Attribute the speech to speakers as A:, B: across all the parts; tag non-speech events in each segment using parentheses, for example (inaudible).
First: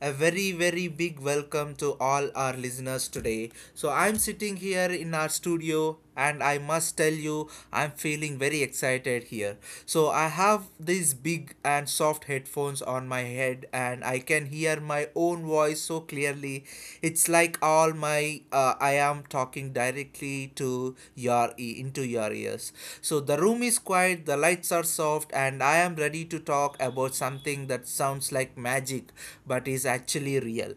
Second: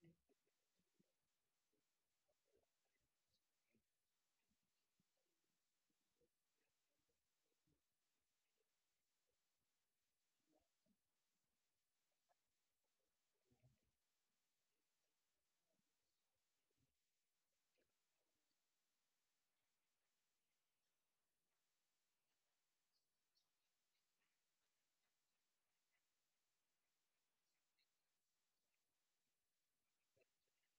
A: A very, very big welcome to all our listeners today. So, I'm sitting here in our studio, and I must tell you, I'm feeling very excited here. So, I have these big and soft headphones on my head, and I can hear my own voice so clearly. It's like all my I am talking directly to your into your ears. So the room is quiet, the lights are soft, and I am ready to talk about something that sounds like magic but is actually real.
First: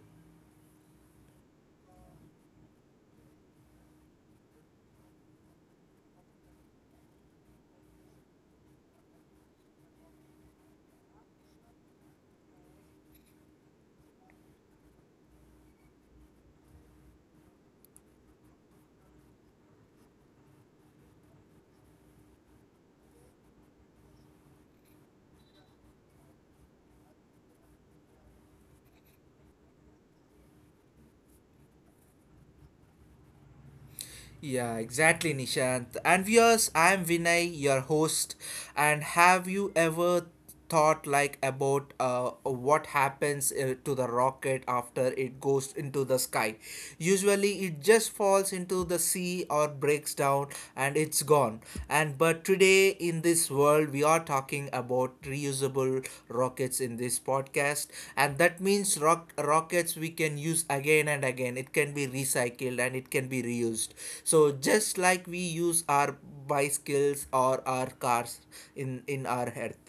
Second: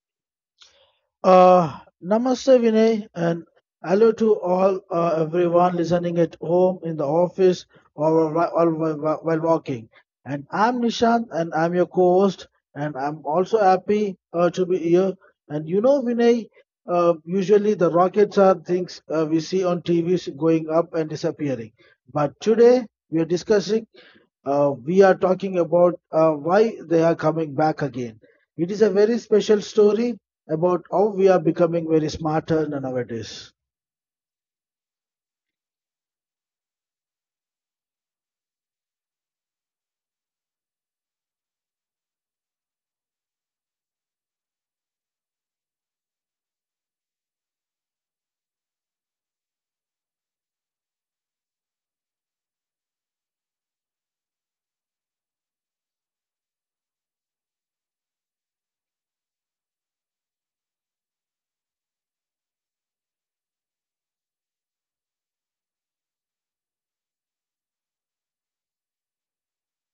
B: Uh, Namaste, Vinay, and hello to all everyone listening at home, in the office, or while walking. And I'm Nishant, and I'm your co-host, and I'm also happy to be here. And you know, Vinay, usually the rockets are things we see on TVs going up and disappearing, but today we are talking about why they are coming back again. It is a very special story about how we are becoming very smarter nowadays.
A: Yeah, exactly, Nishant. And viewers, I'm Vinay, your host. And have you ever thought like about what happens to the rocket after it goes into the sky? Usually, it just falls into the sea or breaks down, and it's gone. And but today in this world we are talking about reusable rockets in this podcast, and that means rockets we can use again and again. It can be recycled and it can be reused, so just like we use our bicycles or our cars in our earth.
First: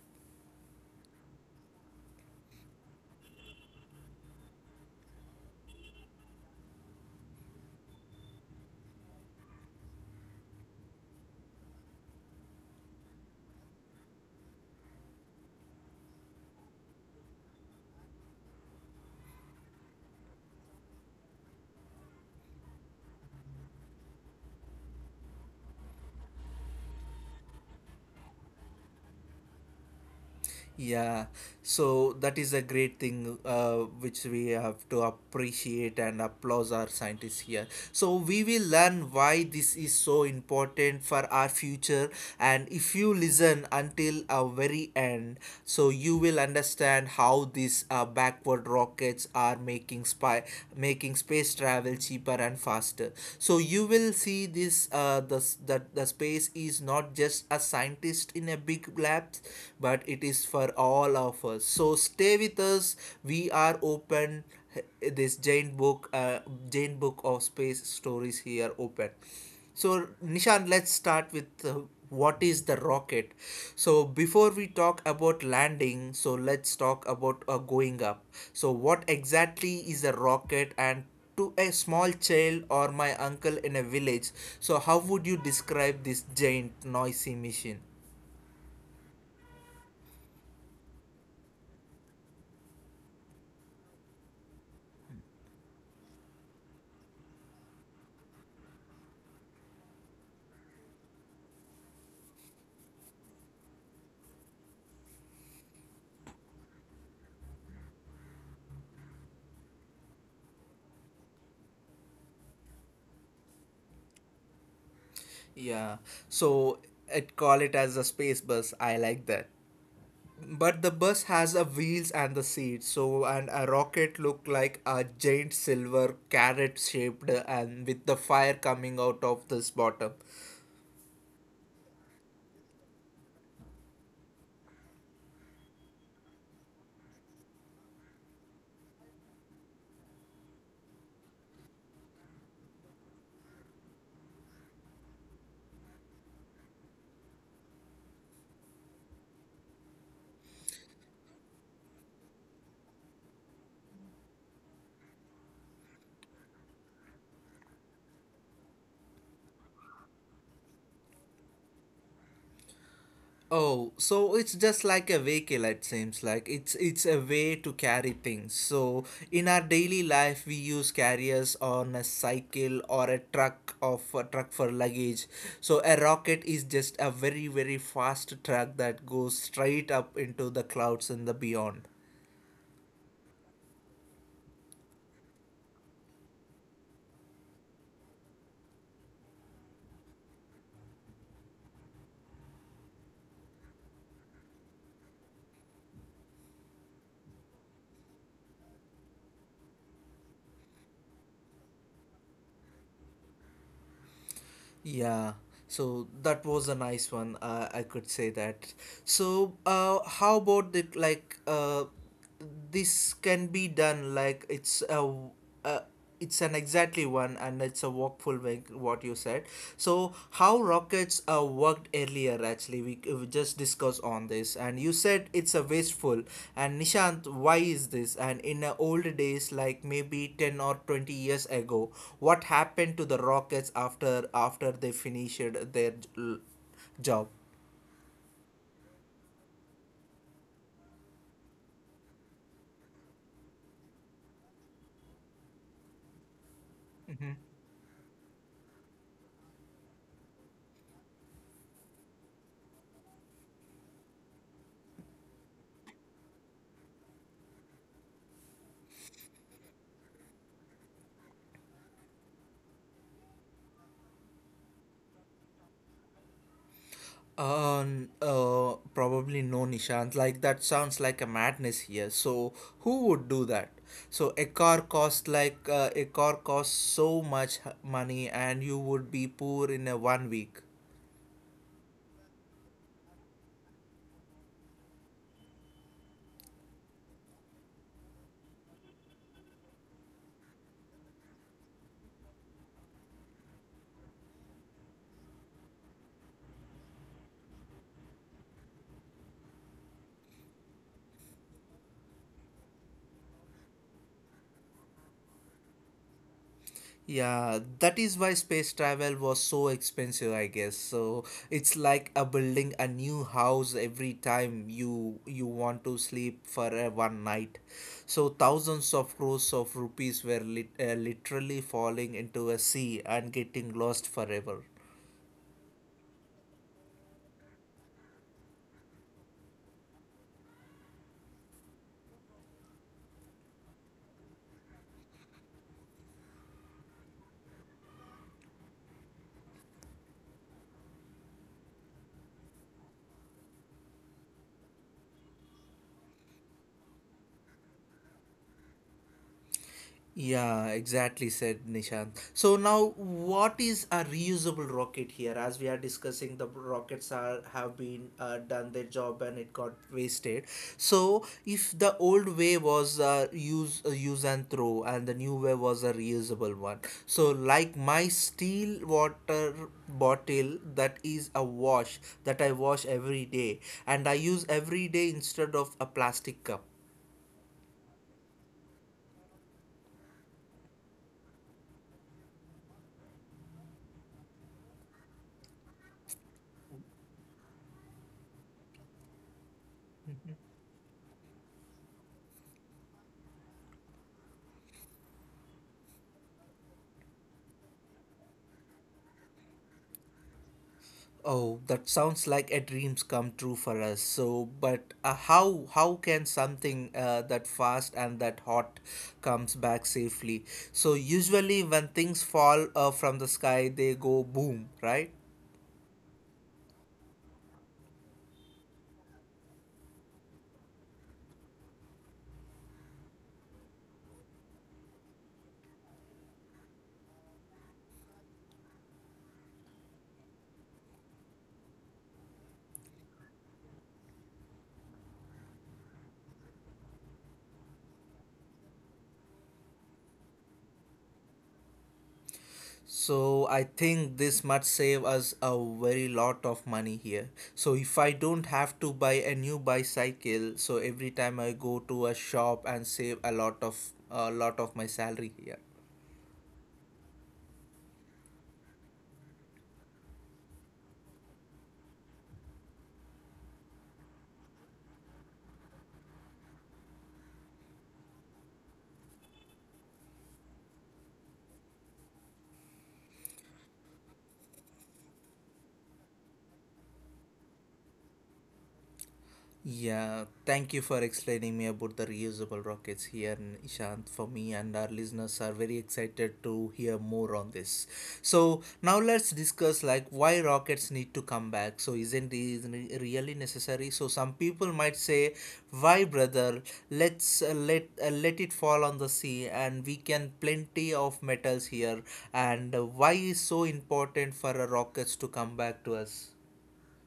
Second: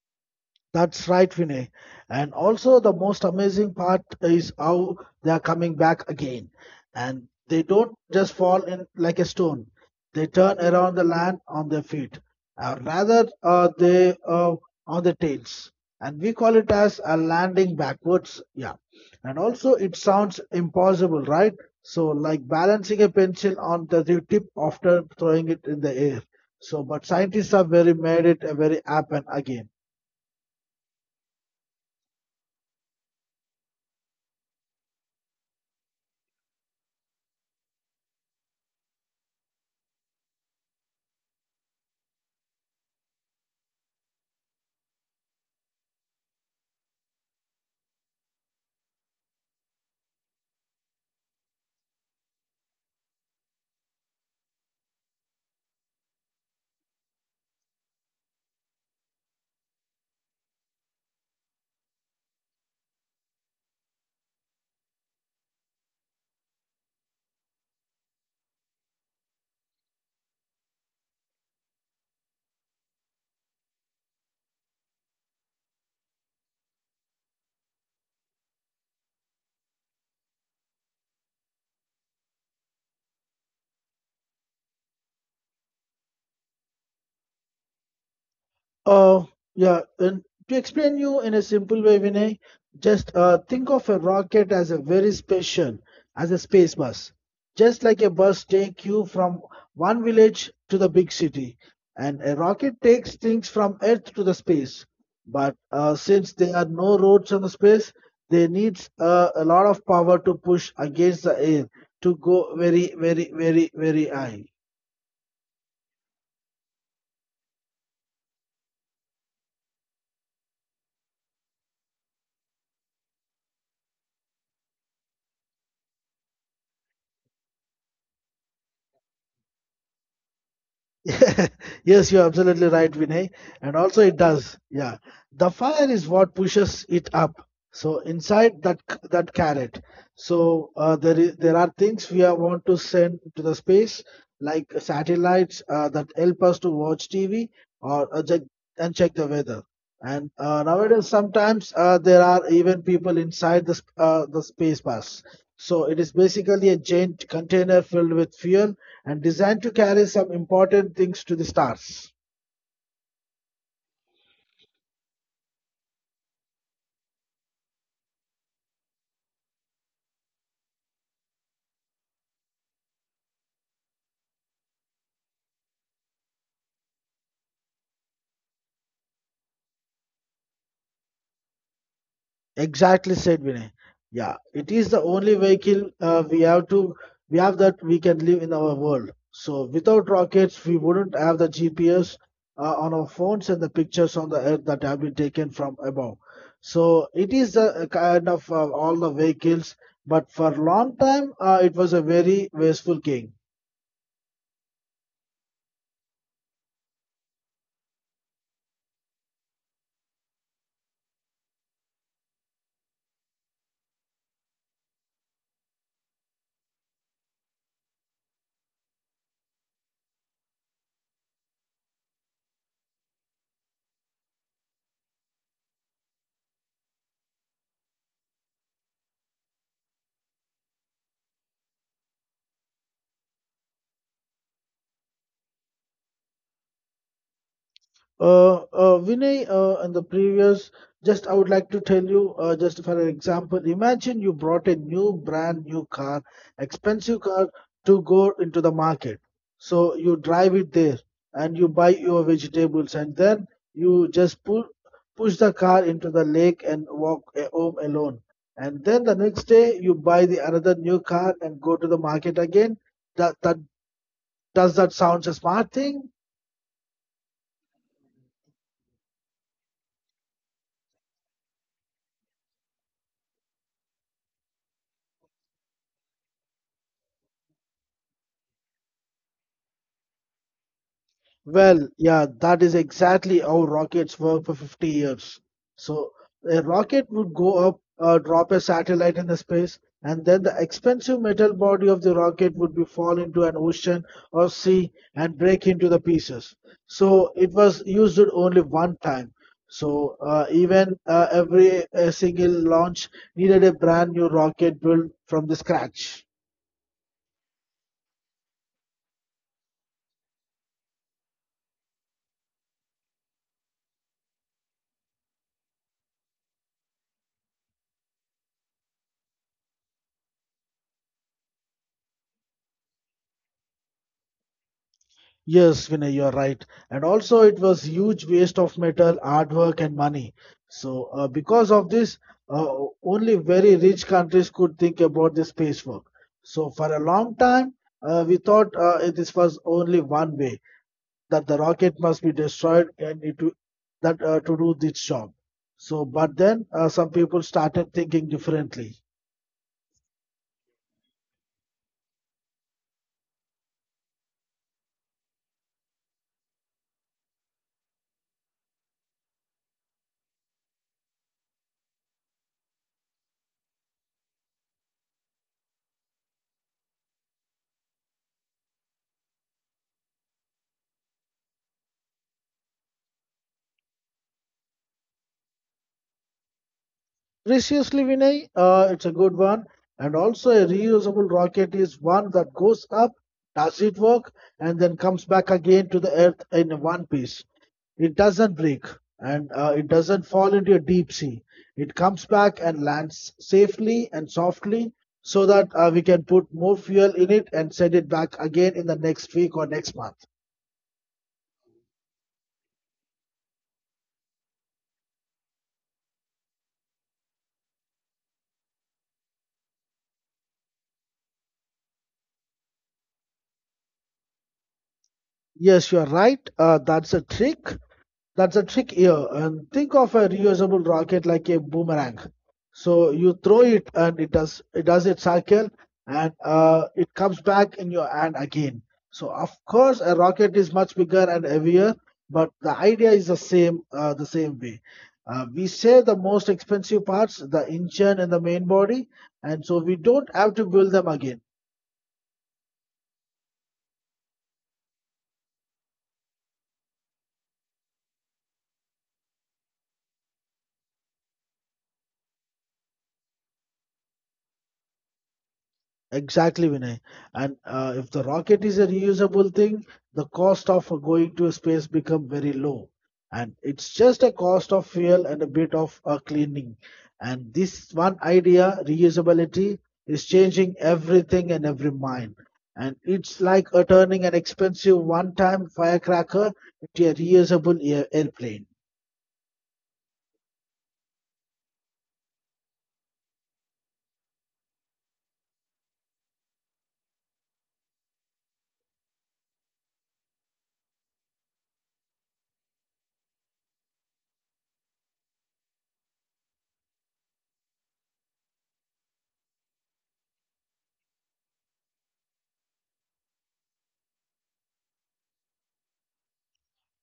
B: That's right, Vinay. And also, the most amazing part is how they are coming back again. And they don't just fall in like a stone, they turn around the land on their feet. Rather, they On their tails. And we call it as a landing backwards. Yeah. And also, it sounds impossible, right? So, like balancing a pencil on the tip after throwing it in the air. So, but scientists have very made it a very happen again.
A: Yeah, so that is a great thing which we have to appreciate and applaud our scientists here. So we will learn why this is so important for our future. And if you listen until a very end, so you will understand how these backward rockets are making spy making space travel cheaper and faster. So you will see that the space is not just a scientist in a big lab depth, but it is for all of us. So stay with us. We are open this giant book of space stories here open. So Nishan, let's start with what is the rocket. So before we talk about landing, so let's talk about going up. So what exactly is a rocket, and to a small child or my uncle in a village, so how would you describe this giant noisy machine?
B: Uh, yeah, and to explain you in a simple way, Vinay, just think of a rocket as a very station, as a space bus. Just like a bus take you from one village to the big city, and a rocket takes things from Earth to the space. But since there are no roads on the space, they needs a lot of power to push against the air to go very, very, very, very high.
A: Yeah, so it call it as a space bus. I like that. But the bus has a wheels and the seats, so and a rocket look like a giant silver carrot shaped and with the fire coming out of this bottom.
B: (laughs) Yes, you're absolutely right, Vinay. And also, it does. Yeah, the fire is what pushes it up. So inside that carrot, so there are things we are want to send to the space, like satellites that help us to watch TV or check the weather. And nowadays, sometimes there are even people inside the space bus. So it is basically a giant container filled with fuel and designed to carry some important things to the stars.
A: Oh, so it's just like a vehicle. It seems like it's a way to carry things. So in our daily life we use carriers on a cycle or a truck of a truck for luggage. So a rocket is just a very, very fast truck that goes straight up into the clouds and the beyond.
B: Exactly said Vinay. Yeah, it is the only vehicle we have that we can live in our world. So without rockets, we wouldn't have the GPS on our phones and the pictures on the earth that have been taken from above. So it is the kind of all the vehicles, but for long time it was a very wasteful thing.
A: Yeah, so that was a nice one. I could say that. So, how about it? This can be done. It's a, uh, it's an exactly one, and it's a walkful make what you said. So, how rockets worked earlier, actually we just discussed on this and you said it's a wasteful, and Nishant, why is this, and in the old days like maybe 10 or 20 years ago what happened to the rockets after they finished their job?
B: Vinay, in the previous, just I would like to tell you, just for an example, imagine you brought a new brand new car, expensive car, to go into the market. So you drive it there and you buy your vegetables, and then you just pull, push the car into the lake and walk home alone. And then the next day you buy the another new car and go to the market again. That, does that sounds a smart thing?
A: Probably no, Nishant. Like that sounds like a madness here. So who would do that? So a car costs so much money, and you would be poor in a 1 week.
B: Well, yeah, that is exactly how rockets work for 50 years. So a rocket would go up, drop a satellite in the space, and then the expensive metal body of the rocket would be fall into an ocean or sea and break into the pieces. So it was used only one time. So even every a single launch needed a brand new rocket built from the scratch.
A: Yeah, that is why space travel was so expensive, I guess. So it's like a building a new house every time you want to sleep for one night. So thousands of crores of rupees were literally falling into a sea and getting lost forever.
B: Yes, Vinay, you're right. And also, it was huge waste of metal, artwork, and money. So, because of this, uh, only very rich countries could think about the space work. So, for a long time, we thought this was only one way that the rocket must be destroyed and it w- that to do this job. So, but then some people started thinking differently.
A: Yeah, exactly said Nishant. So now what is a reusable rocket here? As we are discussing, the rockets are have been done their job and it got wasted. So if the old way was use and throw and the new way was a reusable one. So like my steel water bottle that is a wash, that I wash every day and I use every day instead of a plastic cup.
B: Preciously, Vinay, it's a good one. And also, a reusable rocket is one that goes up, does it work, and then comes back again to the Earth in one piece. It doesn't break and it doesn't fall into a deep sea. It comes back and lands safely and softly so that we can put more fuel in it and send it back again in the next week or next month.
A: Oh, that sounds like a dreams come true for us. So, but how can something that fast and that hot comes back safely? So usually when things fall from the sky, they go boom, right?
B: Yes, you're right. That's a trick here. And think of a reusable rocket like a boomerang. So you throw it and it does its cycle and it comes back in your hand again. So of course a rocket is much bigger and heavier, but the idea is the same way. We save the most expensive parts, the engine and the main body, and so we don't have to build them again.
A: So I think this might save us a very lot of money here. So if I don't have to buy a new bicycle, so every time I go to a shop and save a lot of my salary here.
B: Exactly, Vinay. And if the rocket is a reusable thing, the cost of going to space become very low. And it's just a cost of fuel and a bit of cleaning. And this one idea, reusability, is changing everything and every mind. And it's like turning an expensive one-time firecracker into a reusable airplane.
A: Yeah, thank you for explaining me about the reusable rockets here, Ishant. For me and our listeners are very excited to hear more on this. So now let's discuss like why rockets need to come back. So isn't this really necessary? So some people might say, "Why, brother? Let it fall on the sea, and we can plenty of metals here. And why is so important for a rockets to come back to us?"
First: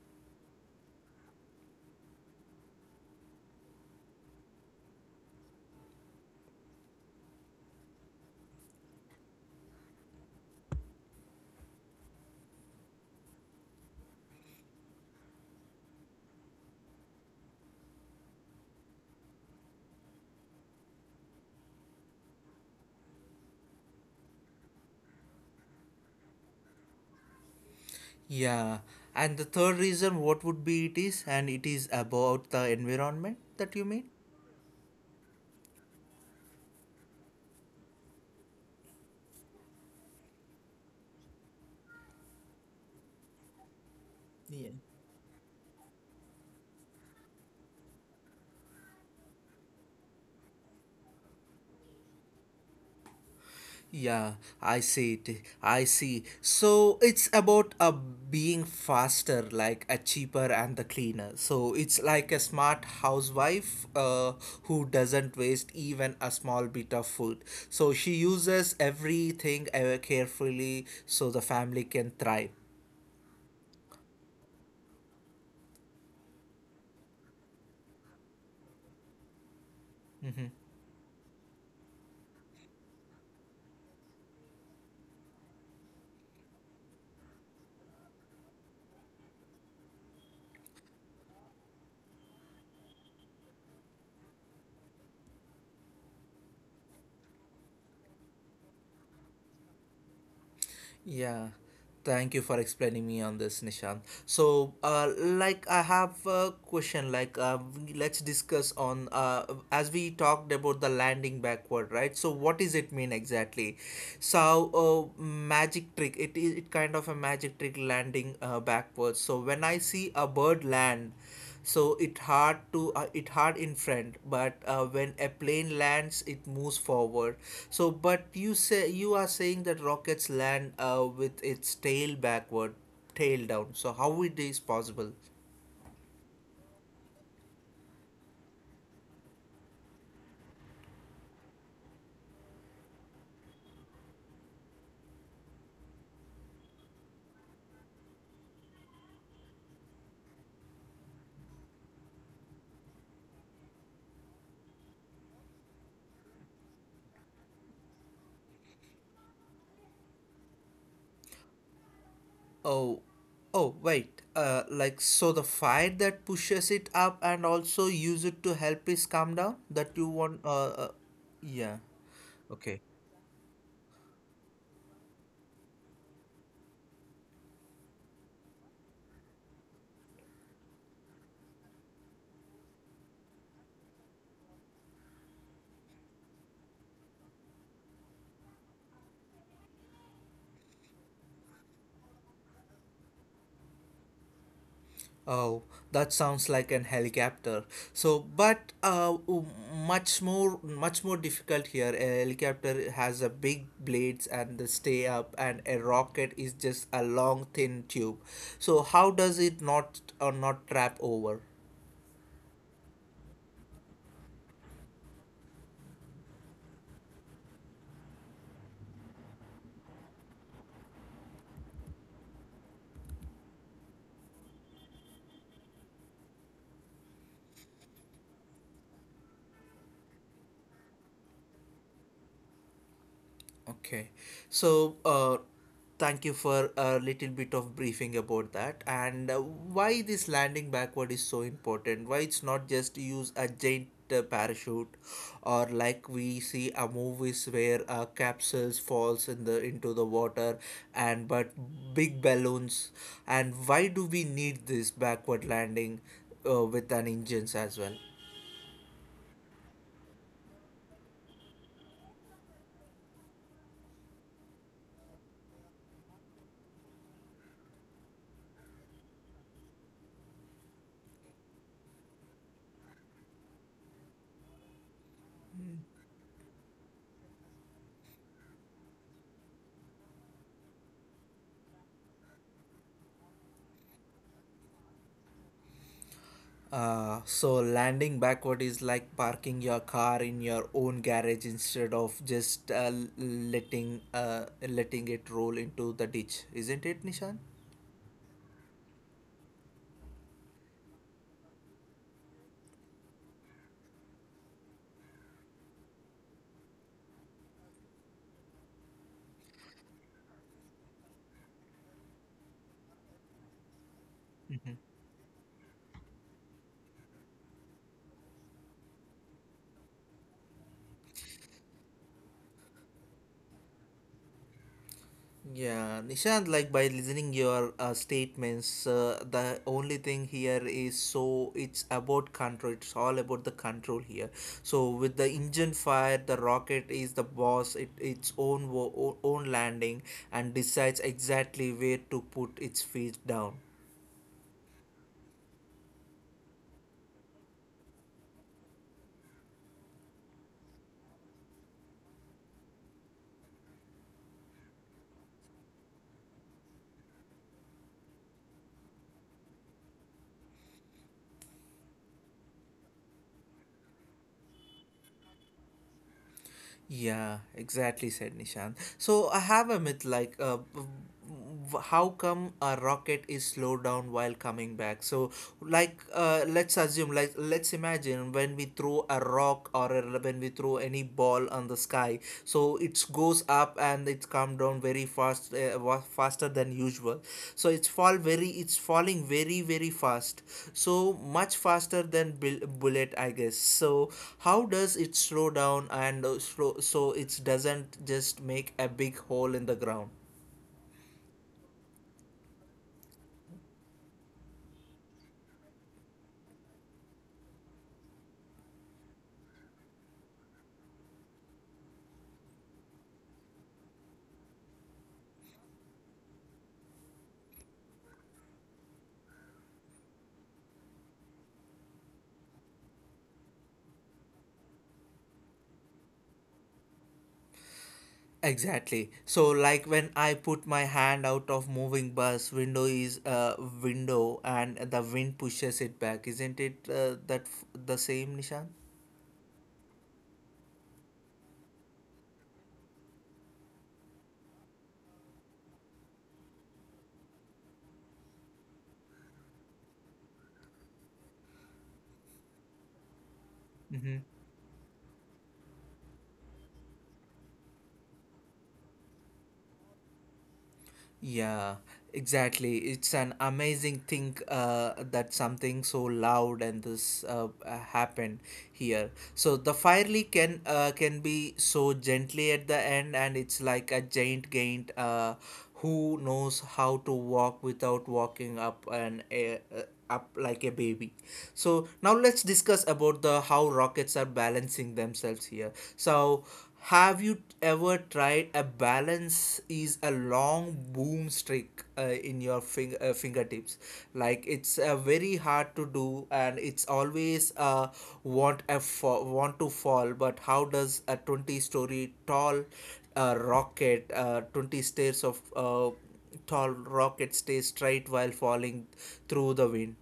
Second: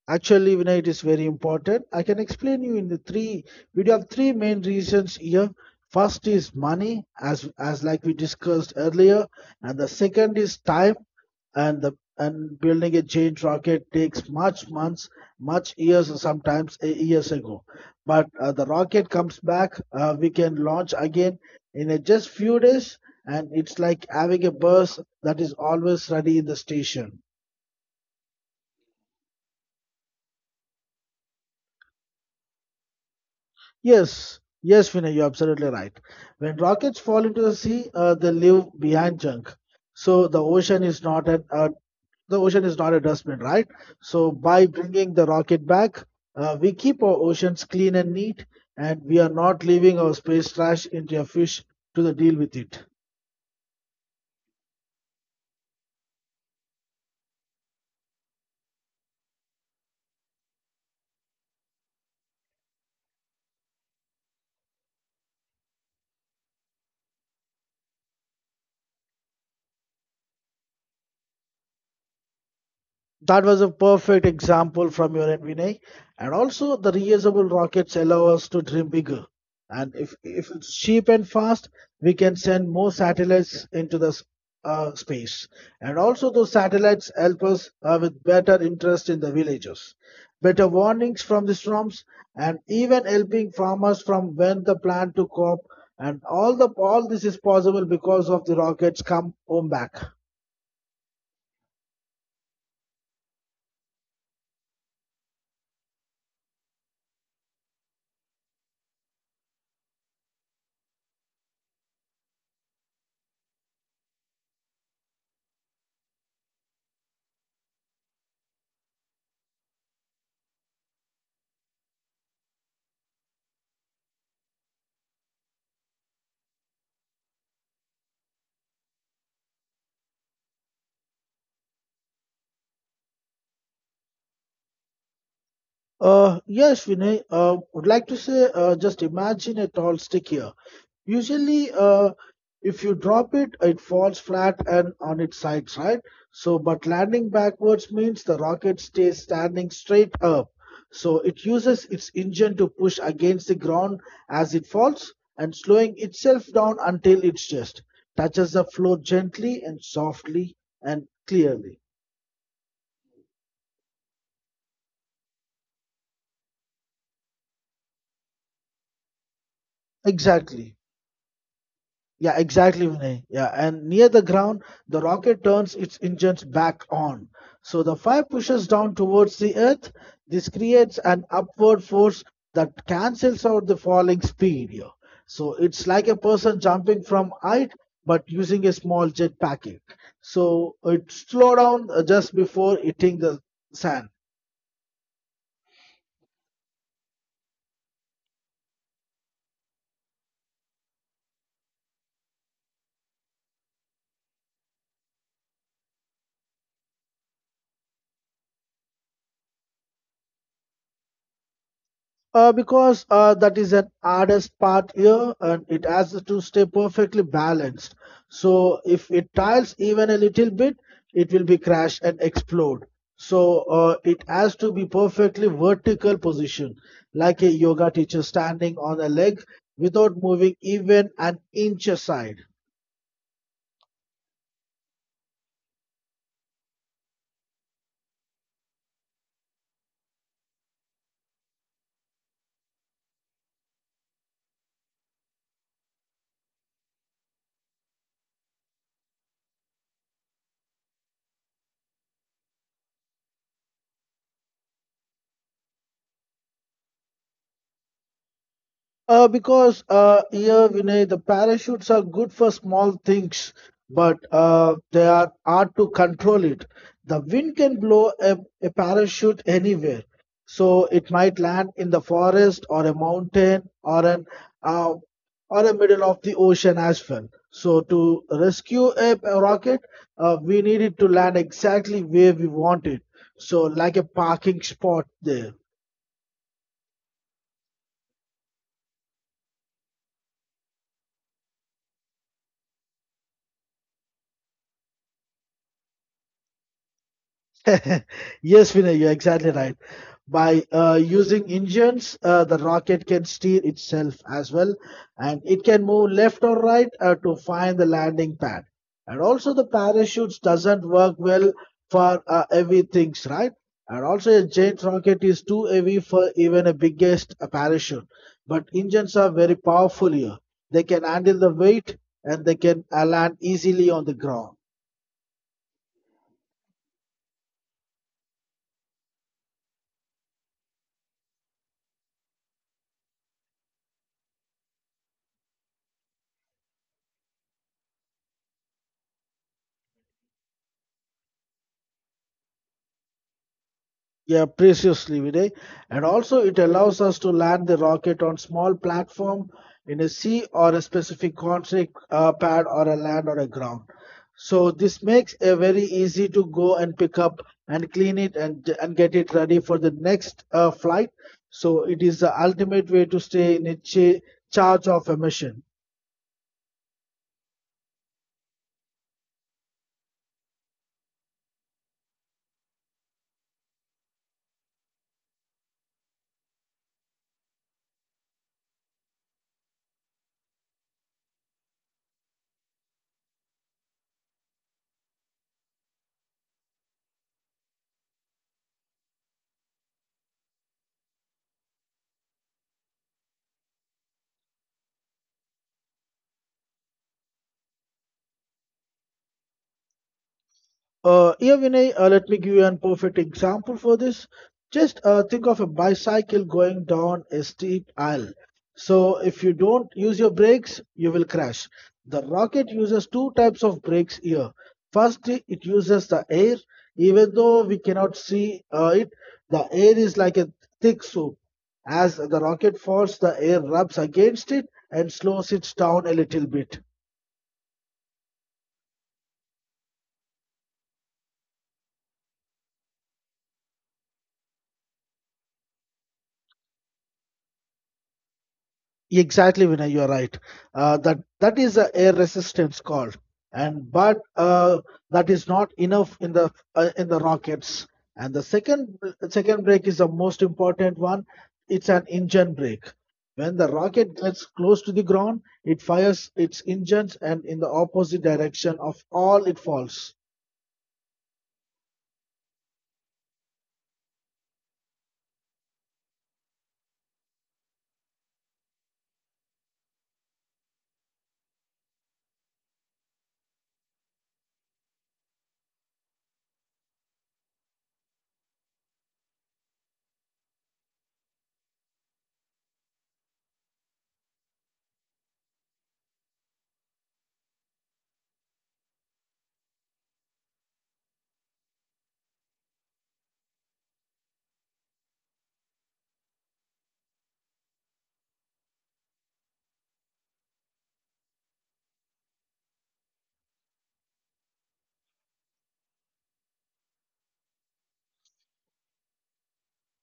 B: Actually, Vinay, it is very important. I can explain you in the three. We do have three main reasons here. First is money, as like we discussed earlier, and the second is time. And the and building a giant rocket takes much months, much years, or sometimes years ago. But the rocket comes back. We can launch again in a just few days, and it's like having a bus that is always ready in the station.
A: Yeah, and the third reason, what would be it is, and it is about the environment that you mean?
B: Yes, yes, Vinay, you're absolutely right. When rockets fall into the sea, they leave behind junk. So the ocean is not a dustbin, right? So by
A: Yeah.
B: bringing the rocket back, we keep our oceans clean and neat, and we are not leaving our space trash into a fish to the deal with it.
A: Yeah, I see it. I see. So it's about a being faster, like a cheaper and the cleaner. So it's like a smart housewife who doesn't waste even a small bit of food. So she uses everything ever carefully so the family can thrive.
B: That was a perfect example from your end, Vinay. And also, the reusable rockets allow us to dream bigger. And if
A: Mm-hmm.
B: it's cheap and fast, we can send more satellites into the s- space. And also, those satellites help us with better interest in the villages, better warnings from the storms, and even helping farmers from when the plant to crop. And all this is possible because of the rockets come home back.
A: Yeah, thank you for explaining me on this, Nishant. So, I have a question. Let's discuss on as we talked about the landing backward, right? So, what does it mean exactly? So, magic trick. It is it kind of a magic trick landing backwards. So, when I see a bird land, so it hard to it hard in front, but when a plane lands it moves forward, so but you say you are saying that rockets land with its tail backward, tail down, so how it is possible?
B: Yes, Vinay, would like to say just imagine a tall stick here. Usually, if you drop it, it falls flat and on its sides, right? So, but landing backwards means the rocket stays standing straight up. So, it uses its engine to push against the ground as it falls and slowing itself down until its just touches the floor gently and softly and clearly.
A: Oh, oh wait, like so the fire that pushes it up and also use it to help it calm down that you want
B: Exactly.
A: yeah.
B: Yeah,
A: Okay.
B: exactly, Vinay. Yeah, and near the ground, the rocket turns its engines back on. So the fire pushes down towards the earth. This creates an upward force that cancels out the falling speed. Yeah. So it's like a person jumping from height but using a small jetpack. So it slow down just before hitting the sand.
A: Oh, that sounds like an helicopter. So, but much more difficult here. A helicopter has a big blades and the stay up, and a rocket is just a long thin tube. So, how does it not or not trap over?
B: Because that is an hardest part here and it has to stay perfectly balanced. So if it tiles even a little bit, it will be crashed and explode. So it has to be perfectly vertical position, like a yoga teacher standing on a leg without moving even an inch aside.
A: Okay. So, thank you for a little bit of briefing about that and why this landing backward is so important. Why it's not just use a giant parachute or like we see a movies where capsules falls in the into the water and but big balloons, and why do we need this backward landing with an engines as well?
B: Because here, Vinay, the parachutes are good for small things, but they are hard to control it. The wind can blow a parachute anywhere. So it might land in the forest or a mountain or an uh, or a middle of the ocean as well. So to rescue a rocket, we need it to land exactly where we want it. So like a parking spot there.
A: So landing backward is like parking your car in your own garage instead of just letting it roll into the ditch, isn't it, Nishan?
B: (laughs) Yes, Vinay, you're exactly right. By using engines, the rocket can steer itself as well, and it can move left or right to find the landing pad. And also, the parachutes doesn't work well for heavy things, right? And also, a jet rocket is too heavy for even a biggest parachute. But engines are very powerful here. They can handle the weight and they can land easily on the ground.
A: Yeah, Nishant, like by listening your statements, the only thing here is so it's about control. It's all about the control here. So with the engine fire, the rocket is the boss. It its own own landing and decides exactly where to put its feet down.
B: Yeah, preciously, Vinay. And also, it allows us to land the rocket on small platform in a sea or a specific concrete pad or a land or a ground. So this makes it very easy to go and pick up and clean it and get it ready for the next flight. So it is the ultimate way to stay in a charge of a mission.
A: Yeah, exactly said Nishan. So I have a myth like how come a rocket is slowed down while coming back? So like let's assume like let's imagine when we throw a rock or a, when we throw any ball on the sky, so it goes up and it's come down very fast faster than usual, so it's falling very, very fast, so much faster than bullet, I guess. So how does it slow down and slow so it doesn't just make a big hole in the ground?
B: Yeah, Vinay, let me give you an perfect example for this. Just think of a bicycle going down a steep aisle. So, if you don't use your brakes, you will crash. The rocket uses two types of brakes here. First, it uses the air. Even though we cannot see it, the air is like a thick soup. As the rocket falls, the air rubs against it and slows it down a little bit.
A: Exactly. So, like when I put my hand out of moving bus, window is a window, and the wind pushes it back. Isn't it the same, Nishan?
B: Exactly, Vinay, you are right. That is a air resistance called, and but that is not enough in the rockets. And the second brake is the most important one. It's an engine brake. When the rocket gets close to the ground, it fires its engines and in the opposite direction of all it falls.
A: Yeah, exactly. It's an amazing thing that something so loud and this happened here. So the fire leak can be so gently at the end, and it's like a giant gained who knows how to walk without walking up and up like a baby. So now let's discuss about the how rockets are balancing themselves here. So have you ever tried a balance is a long boom stick in your fingertips? Like it's very hard to do, and it's always want to fall. But how does a 20-story tall rocket, 20 stairs of tall rocket, stay straight while falling through the wind?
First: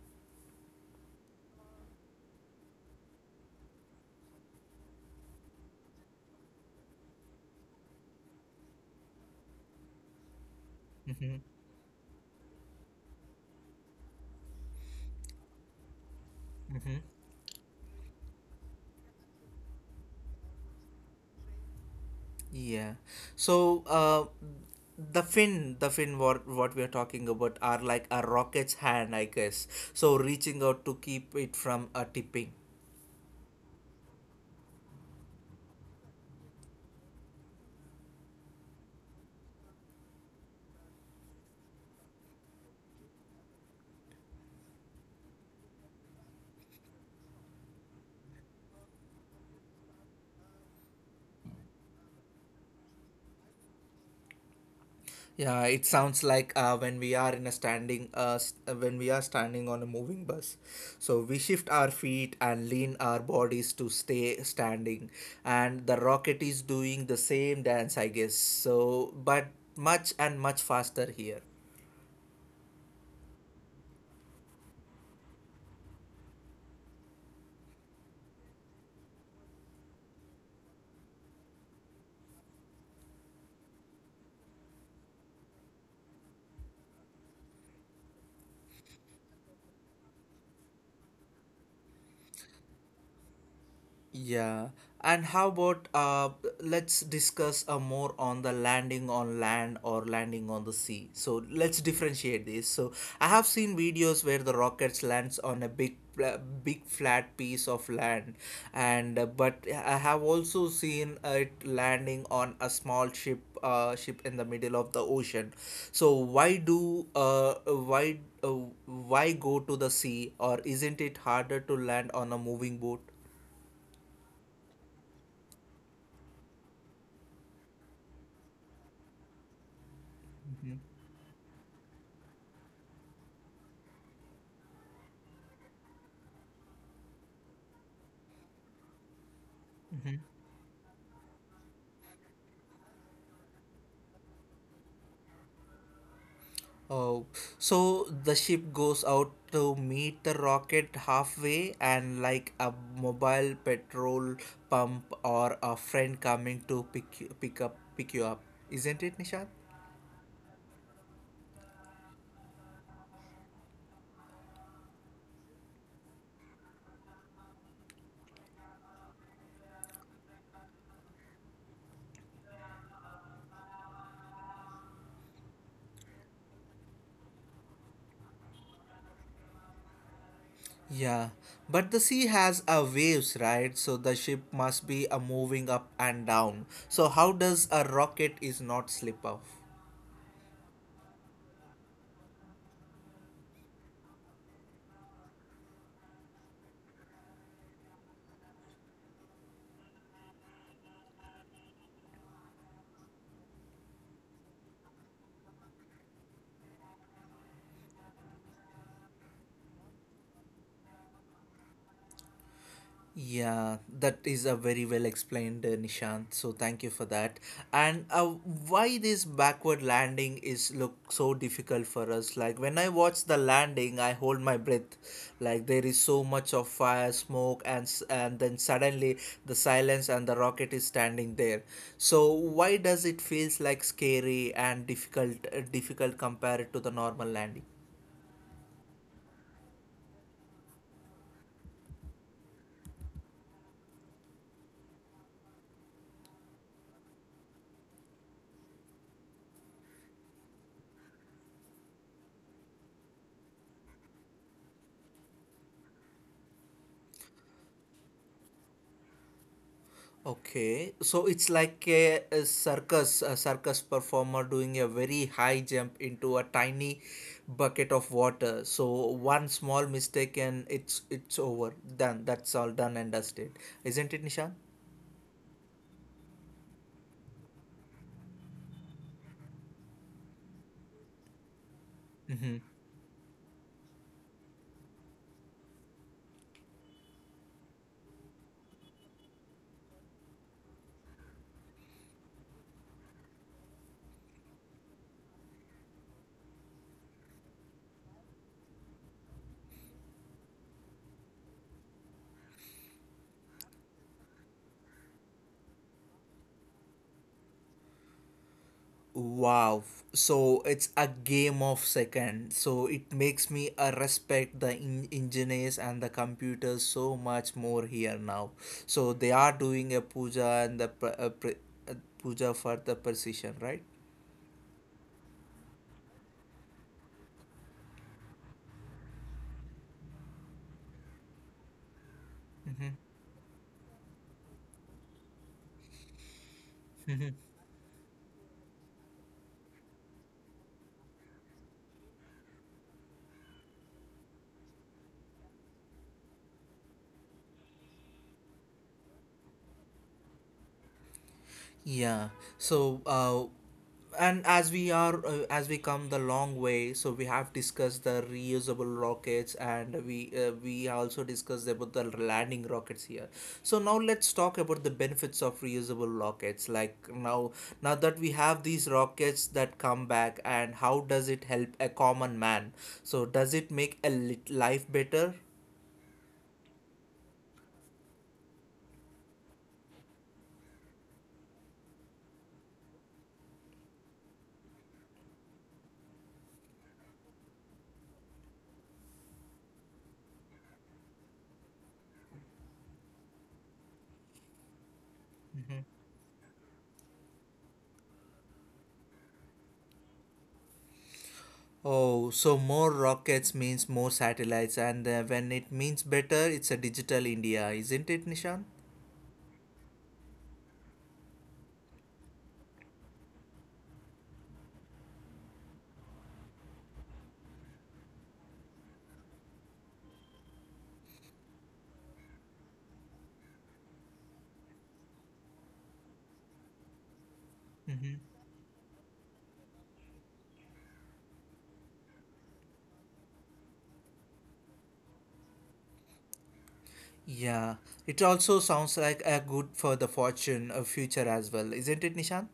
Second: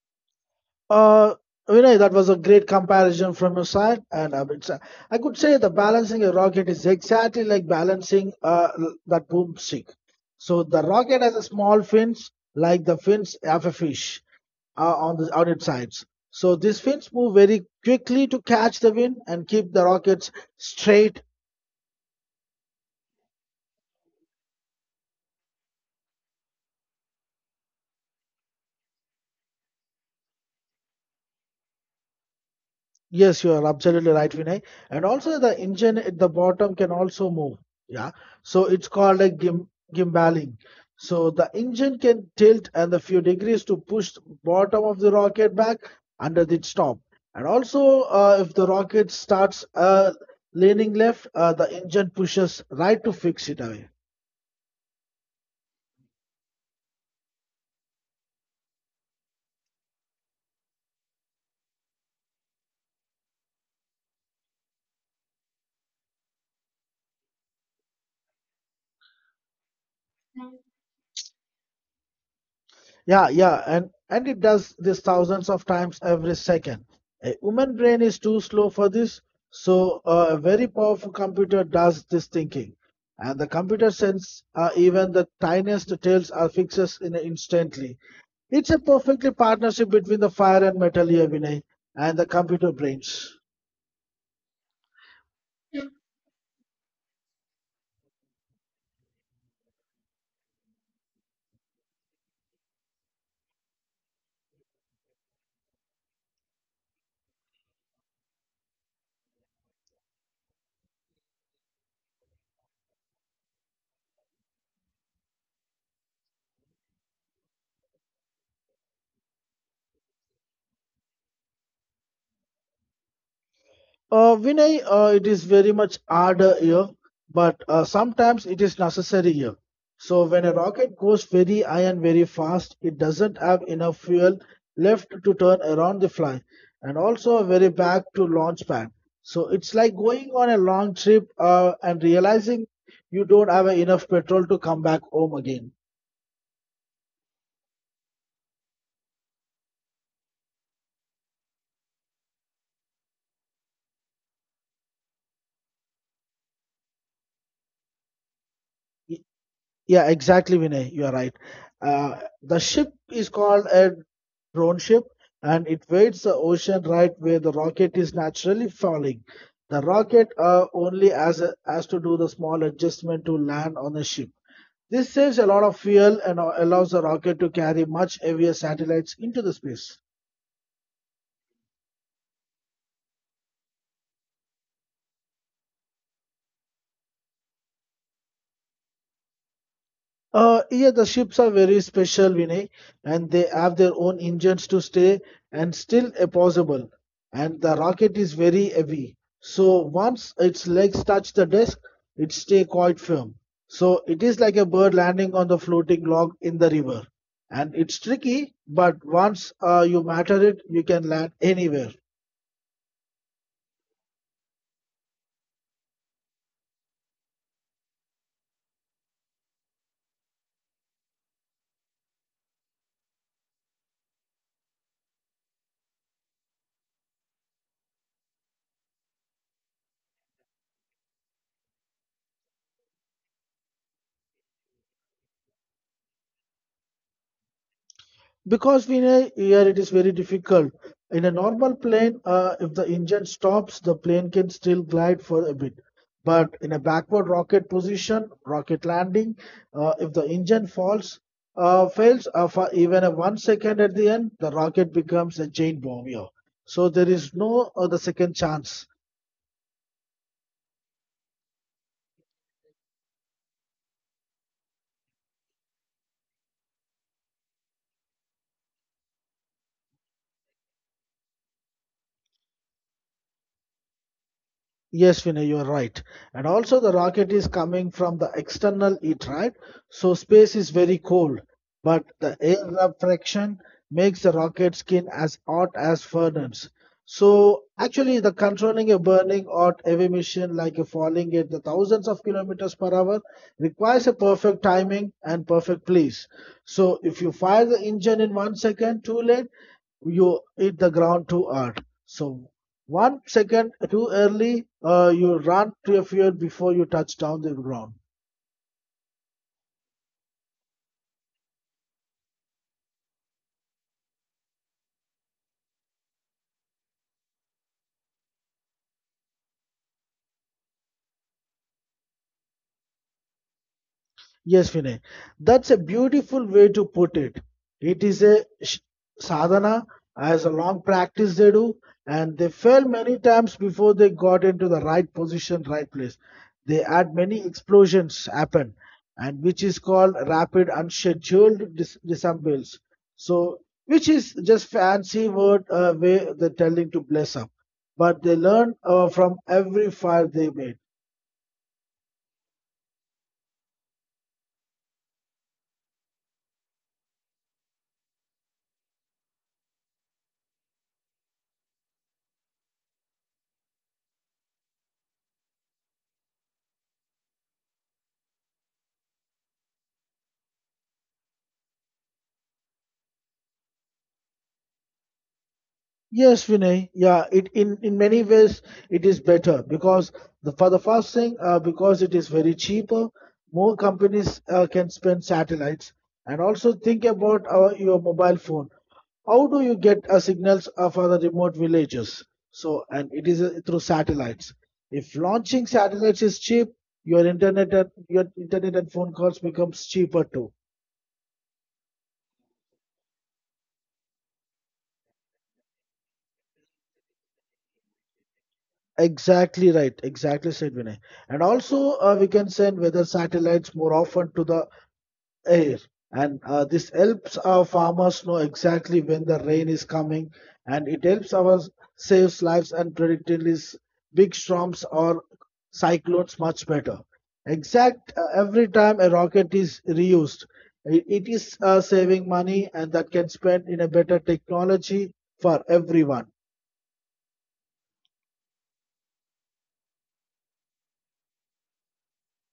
B: Uh, Vinay, that was a great comparison from your side, and I could say the balancing a rocket is exactly like balancing that boomstick. So the rocket
A: Mm-hmm.
B: has a small fins, like the fins of a fish, on the on its sides. So these
A: Mm-hmm.
B: fins move very quickly to catch the wind and keep the rockets straight.
A: Yeah. So the fin, what we are talking about are like a rocket's hand, I guess. So reaching out to keep it from a tipping.
B: Yes, you are absolutely right, Vinay. And also the engine at the bottom can also move. Yeah. So it's called a gimbaling. So the engine can tilt and a few degrees to push the bottom of the rocket back under its top. And also, if the rocket starts leaning left, the engine pushes right to fix it away.
A: Yeah, it sounds like when we are in a standing, when we are standing on a moving bus. So we shift our feet and lean our bodies to stay standing, and the rocket is doing the same dance, I guess. So, but much and much faster here.
B: Yeah, yeah, and it does this thousands of times every second. A human brain is too slow for this, so a very powerful computer does this thinking, and the computer sends even the tiniest details are fixes in instantly. It's a perfectly partnership between the fire and metal here, Vinay, and the computer brains.
A: Yeah, and how about let's discuss more on the landing on land or landing on the sea. So let's differentiate this. So I have seen videos where the rockets lands on a big, uh, big flat piece of land, and but I have also seen it landing on a small ship, ship in the middle of the ocean. So why do uh, why go to the sea, or isn't it harder to land on a moving boat?
B: Vinay, it is very much harder here, but sometimes it is necessary here. So when a rocket goes very high and very fast, it doesn't have enough fuel left to turn around the fly, and also a very back to launch pad. So it's like going on a long trip and realizing you don't have enough petrol to come back home again.
A: Oh, so the ship goes out to meet the rocket halfway, and like a mobile petrol pump or a friend coming to pick you up, isn't it, Nishad?
B: Yeah, exactly, Vinay. You are right. Uh, the ship is called a drone ship, and it wades the ocean right where the rocket is naturally falling. The rocket only has, a, has to do the small adjustment to land on the ship. This saves a lot of fuel and allows the rocket to carry much heavier satellites into the space.
A: Yeah, but the sea has a waves, right? So the ship must be a moving up and down. So how does a rocket is not slip off?
B: Yeah, the ships are very special, Vinay, and they have their own engines to stay and still a possible. And the rocket is very heavy, so once its legs touch the desk, it stay quite firm. So it is like a bird landing on the floating log in the river, and it's tricky. But once you matter it, you can land anywhere.
A: Yeah, that is a very well explained, Nishant. So thank you for that. And why this backward landing is look so difficult for us? Like when I watch the landing, I hold my breath. Like there is so much of fire, smoke, and then suddenly the silence and the rocket is standing there. So why does it feels like scary and difficult, difficult compared to the normal landing?
B: Because we know here it is very difficult. In a normal plane, if the engine stops, the plane can still glide for a bit. But in a backward rocket position, rocket landing, if the engine falls, fails for even a 1 second at the end, the rocket becomes a giant bomb. Yeah. So there is no other second chance.
A: Okay, so it's like a circus, a circus performer doing a very high jump into a tiny bucket of water. So one small mistake and it's over. Done. That's all done and dusted. Isn't it, Nishan?
B: Yes, Vinay, you're right. And also, the rocket is coming from the external heat, right? So, space is very cold, but the
A: Mm-hmm.
B: air refraction makes the rocket skin as hot as furnace. So, actually, the controlling a burning hot heavy mission like a falling at the thousands of kilometers per hour requires a perfect timing and perfect place. So, if you fire the engine in 1 second too late, you hit the ground too hard. So 1 second too early, you run to a field before you touch down the ground.
A: Wow. So it's a game of seconds. So it makes me respect the engineers and the computers so much more here now. So they are doing a puja and uh, puja for the precision, right?
B: Yes, Vinay. That's a beautiful way to put it. It is a sadhana, as a long practice they do, and they fail
A: Mm-hmm.
B: many times before they got into the right position, right place. They had many
A: (laughs)
B: explosions happen, and which is called rapid unscheduled disassembles. So, which is just fancy word way they're telling to bless up, but they learn from every fire they made.
A: Yeah. So, and as we are as we come the long way, so we have discussed the reusable rockets, and we also discussed about the landing rockets here. So now let's talk about the benefits of reusable rockets. Like now, now that we have these rockets that come back, and how does it help a common man? So does it make life better?
B: Yes, Vinay. Yeah, it in many ways it is better because the for the first thing, because it is very cheaper, more companies can spend satellites. And also think about our, your mobile phone. How do you get signals for the remote villages? So, and it is through satellites. If launching
A: Mm-hmm.
B: satellites is cheap, your internet and phone calls becomes cheaper too.
A: Oh, so more rockets means more satellites, and when it means better, it's a digital India, isn't it, Nishan?
B: Exactly right. Exactly said Vinay. And also, we can send weather satellites more often to the air, and this helps our farmers know exactly when the rain is coming, and it helps our saves lives and predicting these big storms or cyclones much better. Exact
A: Mm-hmm.
B: Every time a rocket is reused, it is saving money and that can spend in a better technology for everyone.
A: Yeah, it also sounds like a good for the fortune of future as well, isn't it, Nishan?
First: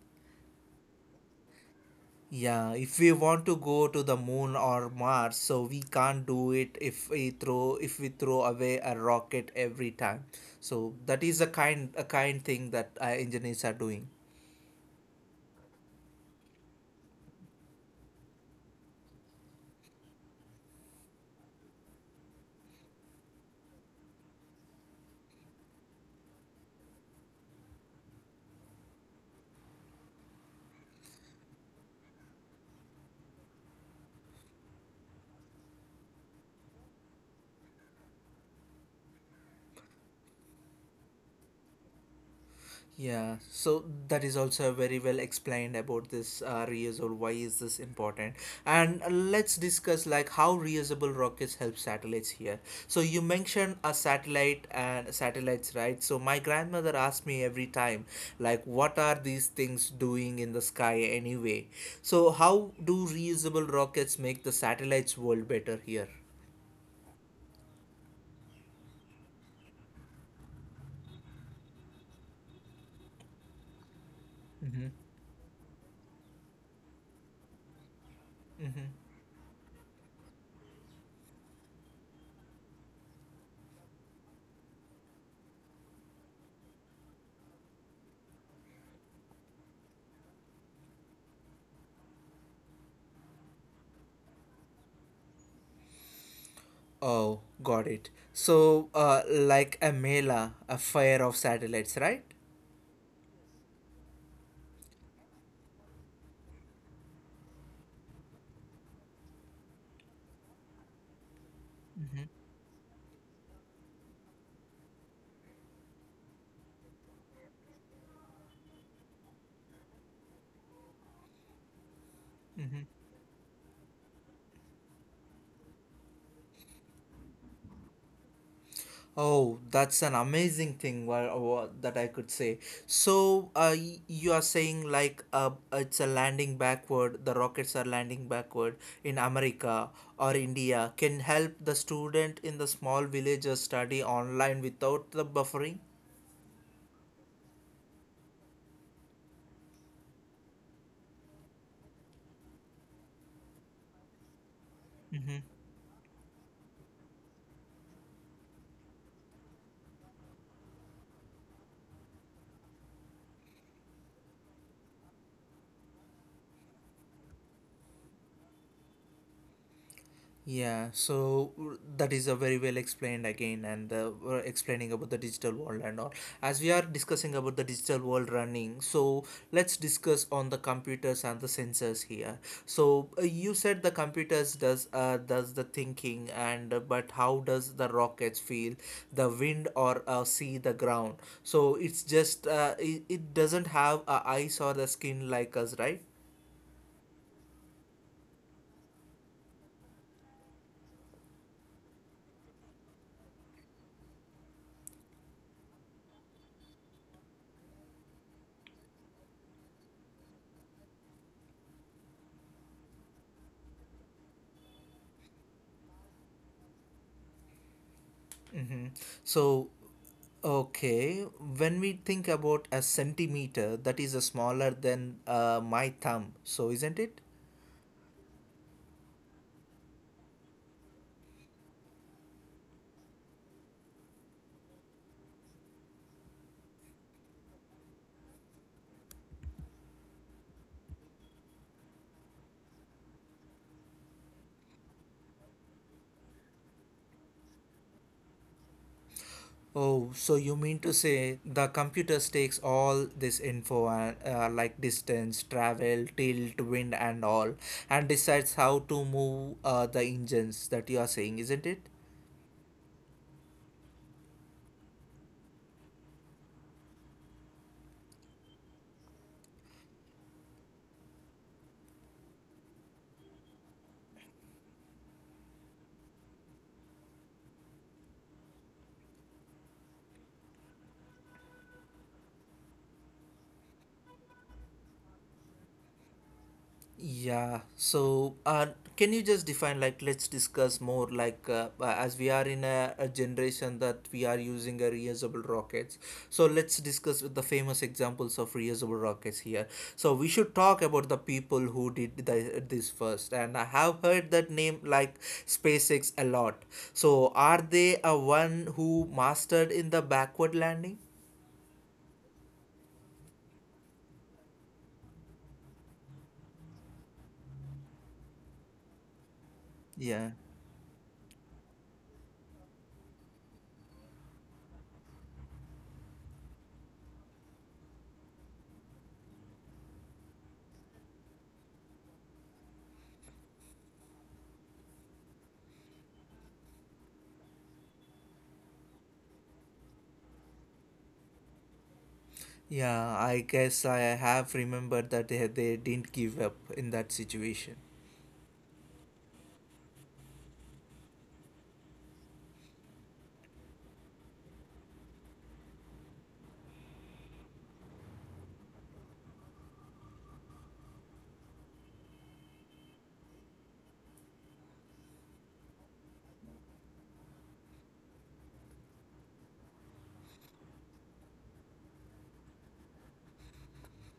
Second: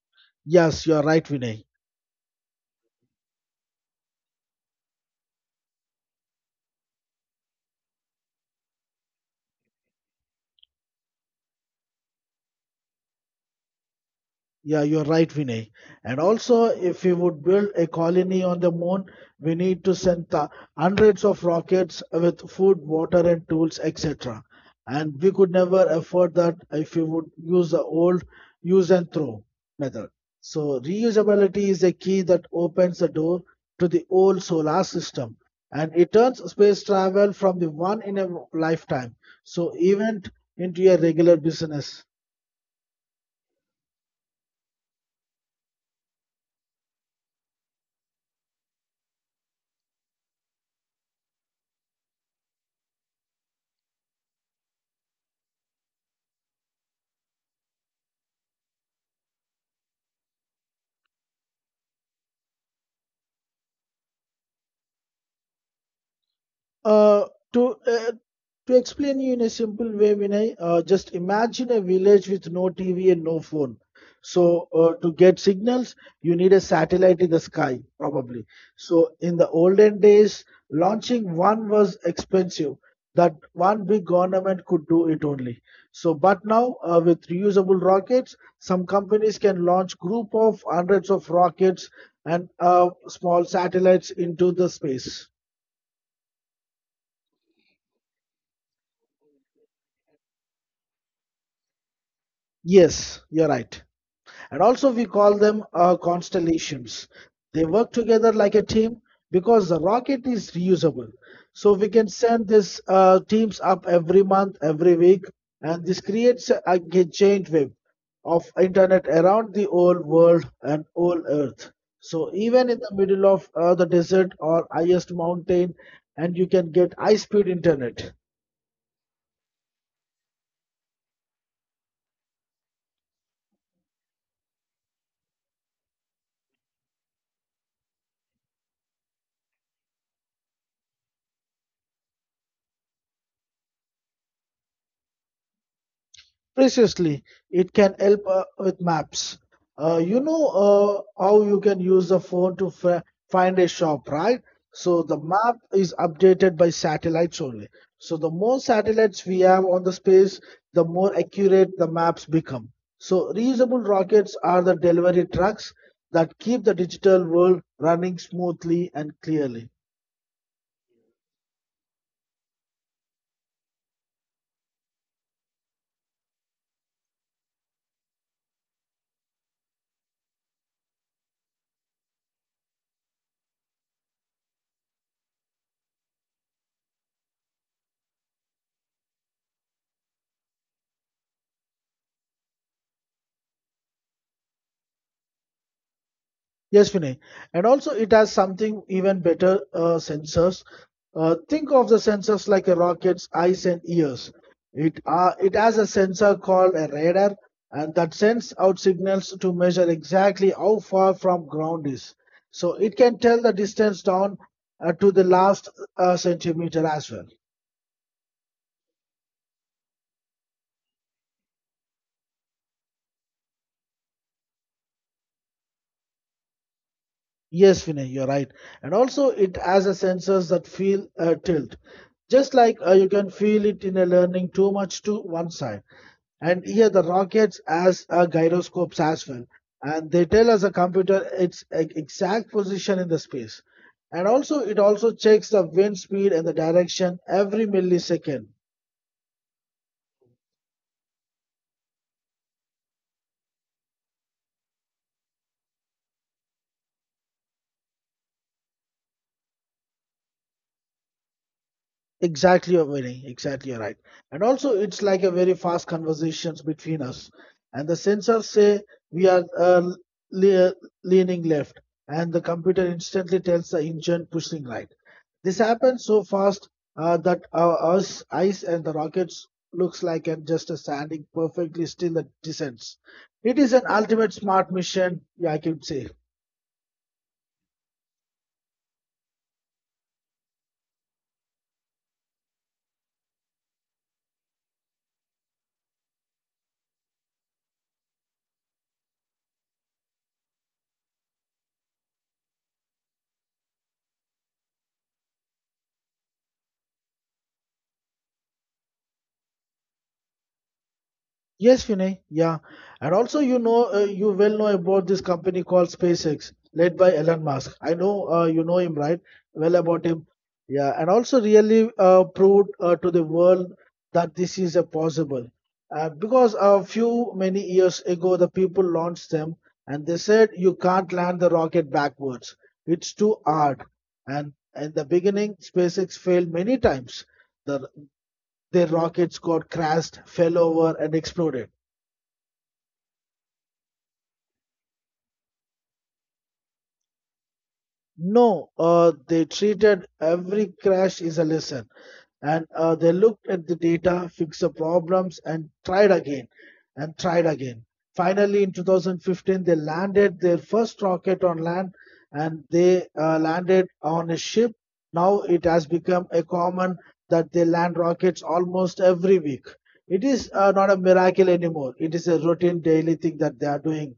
B: Yes, you are right, Vinay.
A: Yeah, if we want to go to the moon or Mars, so we can't do it if we throw away a rocket every time. So that is a kind thing that engineers are doing.
B: Yeah, you're right, Vinay. And also, if we would build a colony on the moon, we need to send hundreds of rockets with food, water, and tools, etc. And we could never afford that if we would use the old use and throw method. So, reusability is a key that opens the door to the old solar system, and it turns space travel from the one in a lifetime, so event into a regular business.
A: Yeah, so that is also very well explained about this reusable. Why is this important? And let's discuss like how reusable rockets help satellites here. So you mentioned a satellite and satellites, right? So my grandmother asked me every time, like, what are these things doing in the sky anyway? So how do reusable rockets make the satellites world better here?
B: Uh, to uh, to explain you in a simple way, Vinay, just imagine a village with no TV and no phone. So
A: Mm-hmm.
B: to get signals, you need a satellite in the sky, probably.
A: Mm-hmm.
B: So in the olden days, launching one was expensive. That one big government could do it only. So, but now with reusable rockets, some companies can launch group of hundreds of rockets and small satellites into the space.
A: Oh, got it. So, like a mela, a fire of satellites, right?
B: Yes, you're right. And also, we call them constellations. They work together like a team because the rocket is reusable. So we can send these teams up every month, every week, and this creates a giant web of internet around the whole world and whole earth. So even in
A: Hmm.
B: the middle of the desert or highest mountain, and you can get high-speed internet.
A: Oh, that's an amazing thing that I could say. So, you are saying like it's a landing backward, the rockets are landing backward in America or India can help the student in the small villages study online without the buffering?
B: Preciously, it can help with maps. You know how you can use the phone to find a shop, right? So the map is updated by satellites only. So the more satellites we have on the space, the more accurate the maps become. So reusable rockets are the delivery trucks that keep the digital world running smoothly and clearly.
A: Yeah, so that is a very well explained again, and we're explaining about the digital world and all. As we are discussing about the digital world running, so let's discuss on the computers and the sensors here. So you said the computers does the thinking, and but how does the rockets feel the wind or see the ground? So it's just it doesn't have eyes or the skin like us, right?
B: Yes, Vinay. And also, it has something even better sensors. Think of the sensors like a rocket's eyes and ears. It has a sensor called a radar, and that sends out signals to measure exactly how far from ground is. So it can tell the distance down to the last centimeter as well.
A: Mm-hmm. So, okay, when we think about a centimeter, that is a smaller than my thumb, so isn't it?
B: Yes, Vinay, you're right. And also, it has a sensors that feel a tilt. Just like you can feel it in a learning too much to one side. And here the rockets as gyroscopes as well. And they tell us a computer its exact position in the space. And also, it also checks the wind speed and the direction every millisecond.
A: Oh, so you mean to say the computer takes all this info like distance, travel, tilt, wind, and all, and decides how to move the engines that you are saying, isn't it?
B: Exactly, you're right. And also, it's like a very fast conversations between us, and the sensors say we are le- leaning left, and the computer instantly tells the engine pushing right. This happens so fast that our us eyes and the rockets looks like and just a standing perfectly still that descends. It is an ultimate smart mission, yeah, I can say.
A: Yeah, so can you just define, like, let's discuss more, like, as we are in a generation that we are using a reusable rockets. So let's discuss with the famous examples of reusable rockets here. So we should talk about the people who did this first, and I have heard that name like SpaceX a lot. So are they a one who mastered in the backward landing?
B: Yes, Vinay. Yeah. And also, you know, you well know about this company called SpaceX, led by Elon Musk. I know you know him, right? Well about him.
A: Yeah.
B: Yeah. And also, really proved to the world that this is a possible. Because a few many years ago, the people launched them and they said you can't land the rocket backwards. It's too hard. And in the beginning, SpaceX failed many times. The, their rockets got crashed, fell over, and exploded.
A: Yeah, I guess I have remembered that they didn't give up in that situation.
B: No, they treated every crash as a lesson, and they looked at the data, fixed the problems, and tried again, and tried again. Finally, in 2015, they landed their first rocket on land, and they landed on a ship. Now it has become a common that they land rockets almost every week. It is not a miracle anymore. It is a routine daily thing that they are doing.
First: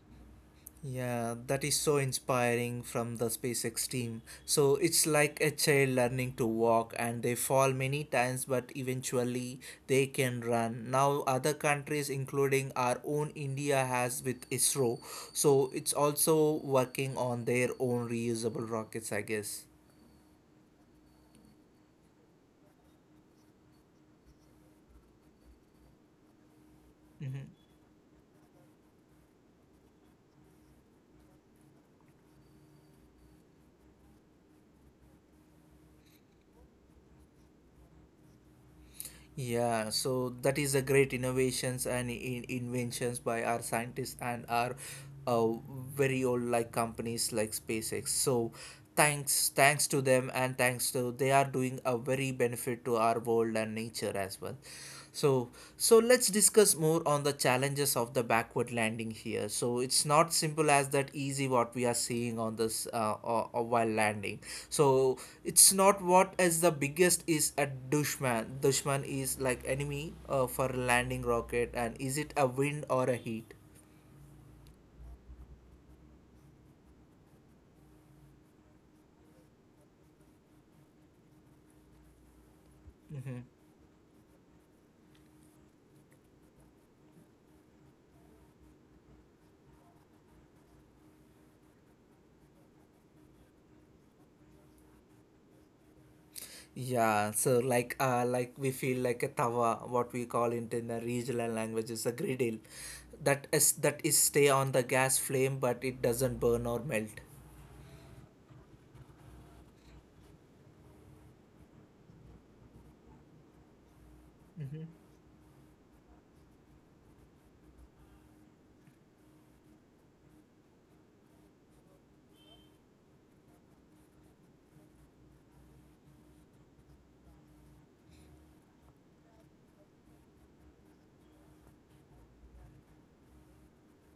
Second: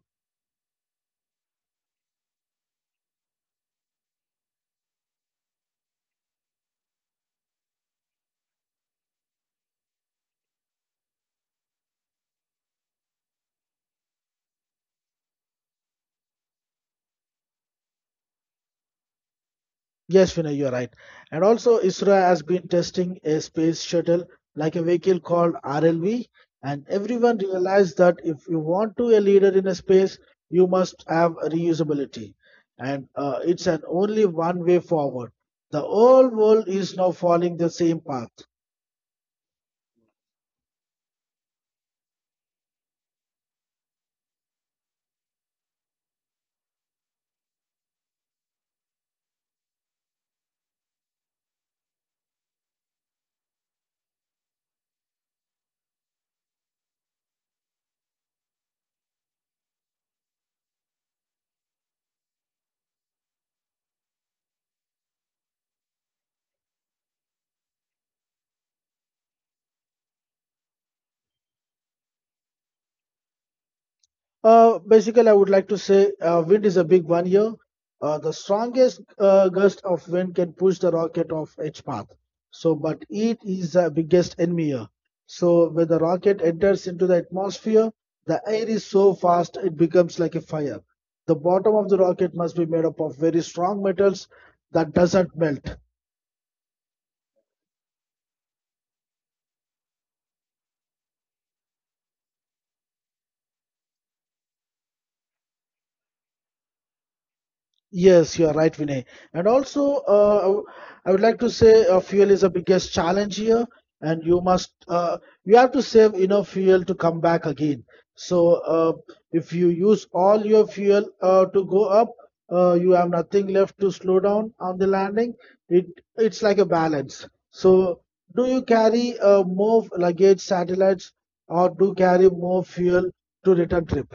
A: Yeah, that is so inspiring from the SpaceX team. So it's like a child learning to walk and they fall many times but eventually they can run. Now other countries including our own India has with ISRO. So it's also working on their own reusable rockets, I guess.
B: Yes, Vinay, you're right. And also, ISRO has been testing a space shuttle like a vehicle called RLV, and everyone
A: Mm-hmm.
B: realized that if you want to a leader in a space, you must have reusability. And it's an only one way forward. The whole world is now following the same path.
A: Yeah, so that is a great innovations and in inventions by our scientists and our uh, very old like companies like SpaceX. So thanks to them and thanks to they are doing a very benefit to our world and nature as well. So, so let's discuss more on the challenges of the backward landing here. So it's not simple as that easy what we are seeing on this or while landing. So it's not what as the biggest is a dushman. Dushman is like enemy for landing rocket, and is it a wind or a heat?
B: Basically, I would like to say wind is a big one here. The strongest gust of wind can push the rocket off its path. So, but it
A: Hmm.
B: is the biggest enemy here. So, when the rocket enters into the atmosphere, the air is so fast it becomes like a fire. The bottom of the rocket must be made up of very strong metals that doesn't melt.
A: Yeah, so like we feel like a tawa, what we call it in the regional language is a griddle. That is stay on the gas flame but it doesn't burn or melt.
B: Yes, you are right, Vinay. And also, I would like to say fuel is the biggest challenge here, and
A: Mm-hmm.
B: you have to save enough fuel to come back again. So, if you use all your fuel to go up, you have nothing left to slow down on the landing. It it's like a balance. So, do you carry more luggage, satellites, or do carry more fuel to return trip?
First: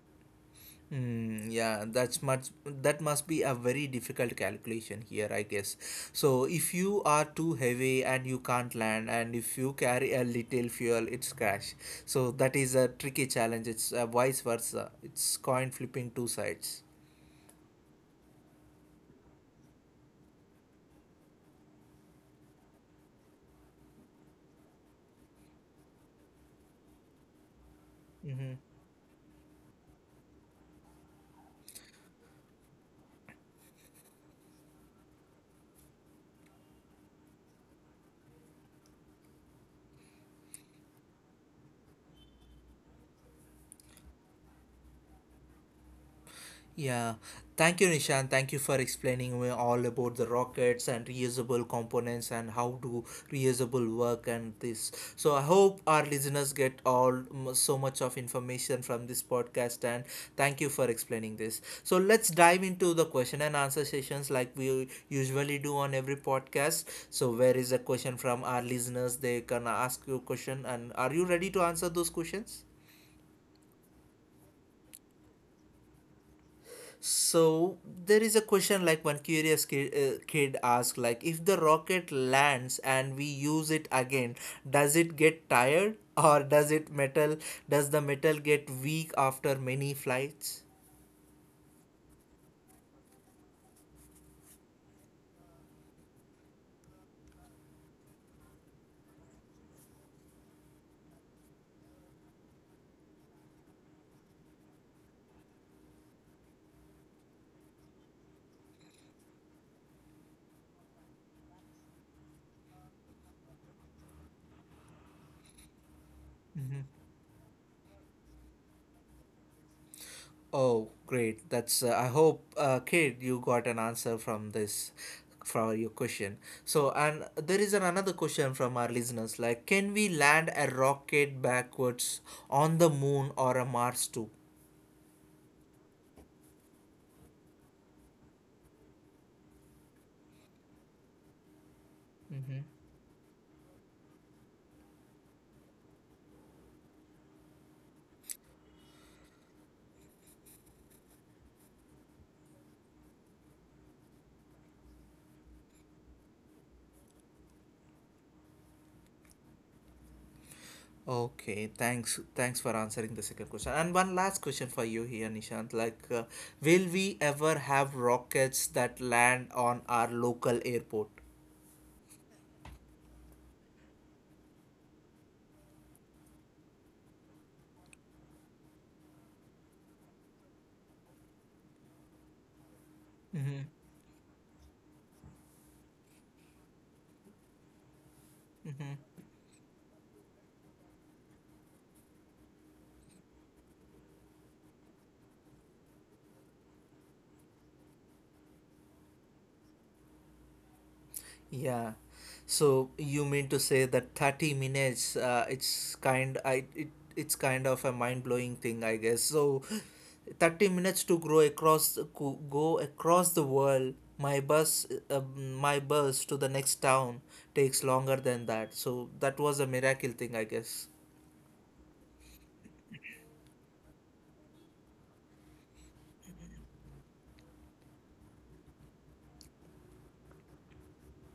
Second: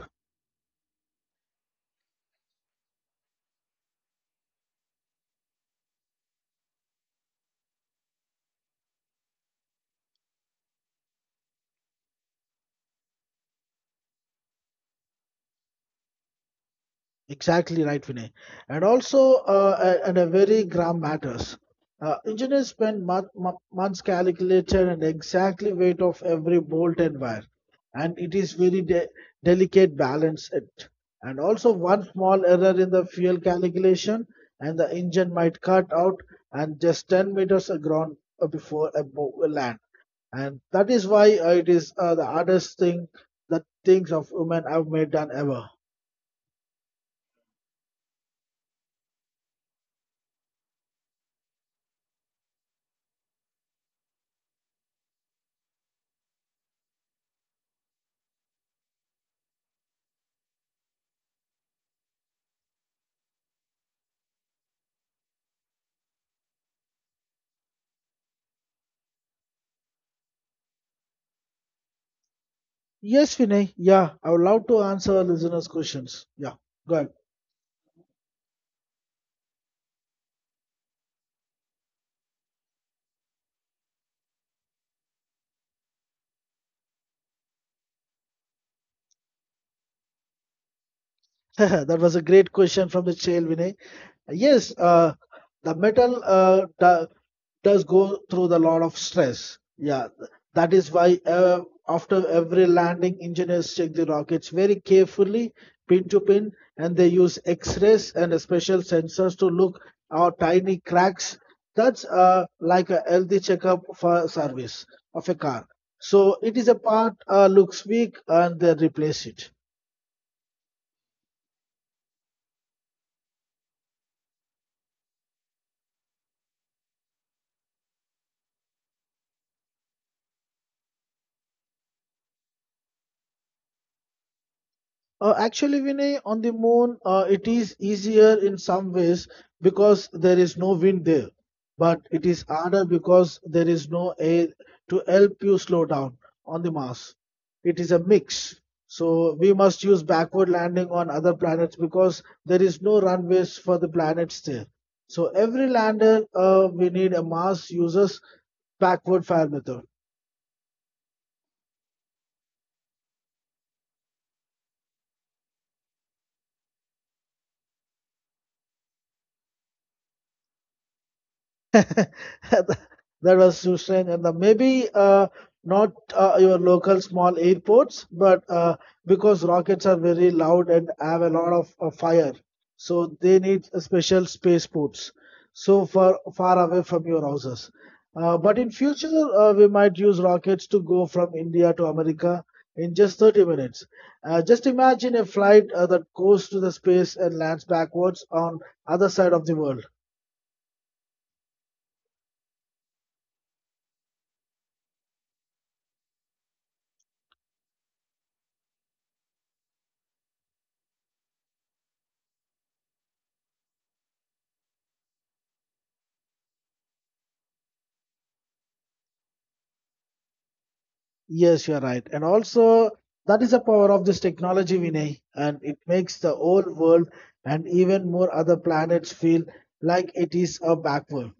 A: Mm, yeah, that's much. That must be a very difficult calculation here, I guess. So if you are too heavy and you can't land, and if you carry a little fuel, it's crash. So that is a tricky challenge. It's vice versa. It's coin flipping two sides.
B: Exactly right, Vinay. And also, and a very gram matters. Engineers spend months calculating and exactly weight of every bolt and wire, and it is very delicate balance it. And also, one small error in the fuel calculation, and the engine might cut out and just 10 meters aground before a land. And that is why it is the hardest thing that things of women have made done ever.
A: Yeah, thank you, Nishan. Thank you for explaining me all about the rockets and reusable components and how do reusable work and this. So I hope our listeners get so much of information from this podcast and thank you for explaining this. So let's dive into the question and answer sessions like we usually do on every podcast. So where is a question from our listeners? They can ask you a question and are you ready to answer those questions?
B: Yes, Vinay. Yeah, I would love to answer our listeners' questions. Yeah, go
A: So there is a question like one kid asked like if the rocket lands and we use it again does it get tired or does the metal get weak after many flights?
B: ahead. (laughs) That was a great question from the chair, Vinay. Yes, the metal does go through the lot of stress. Yeah, that is why after every landing, engineers check the rockets very carefully, pin to pin, and they use X-rays and special sensors to look out tiny cracks. That's like a healthy checkup for service of a car. So it is a part looks weak and they replace it.
A: Oh great that's I hope kid you got an answer from this for your question. So and there is an another question from our listeners like can we land a rocket backwards on the moon or a Mars too?
B: Actually, Vinay, on the moon, it is easier in some ways because there is no wind there, but it is
A: Mm-hmm.
B: harder because there is no air to help you slow down on the Mars. It is a mix. So we must use backward landing on other planets because there is no runways for the planets there. So every lander, we need a Mars uses backward fire method.
A: Okay, thanks. Thanks for answering the second question. And one last question for you here, Nishant. Like, will we ever have rockets that land on our local airport?
B: (laughs) That was Susan, and the maybe not your local small airports, but because rockets are very loud and have a lot of fire, so they need a special spaceports, so far far away from your houses. But in future, we might use rockets to go from India to America in just 30 minutes. Just imagine a flight that goes to the space and lands backwards on other side of the world.
A: Yeah. So you mean to say that 30 minutes, it's kind of a mind-blowing thing, I guess. So 30 minutes to grow across go go across the world. My bus to the next town takes longer than that. So that was a miracle thing, I guess.
B: Yes, you're right. And also, that is the power of this technology, Vinay. And it makes the whole world and even more other planets feel like it is a backward.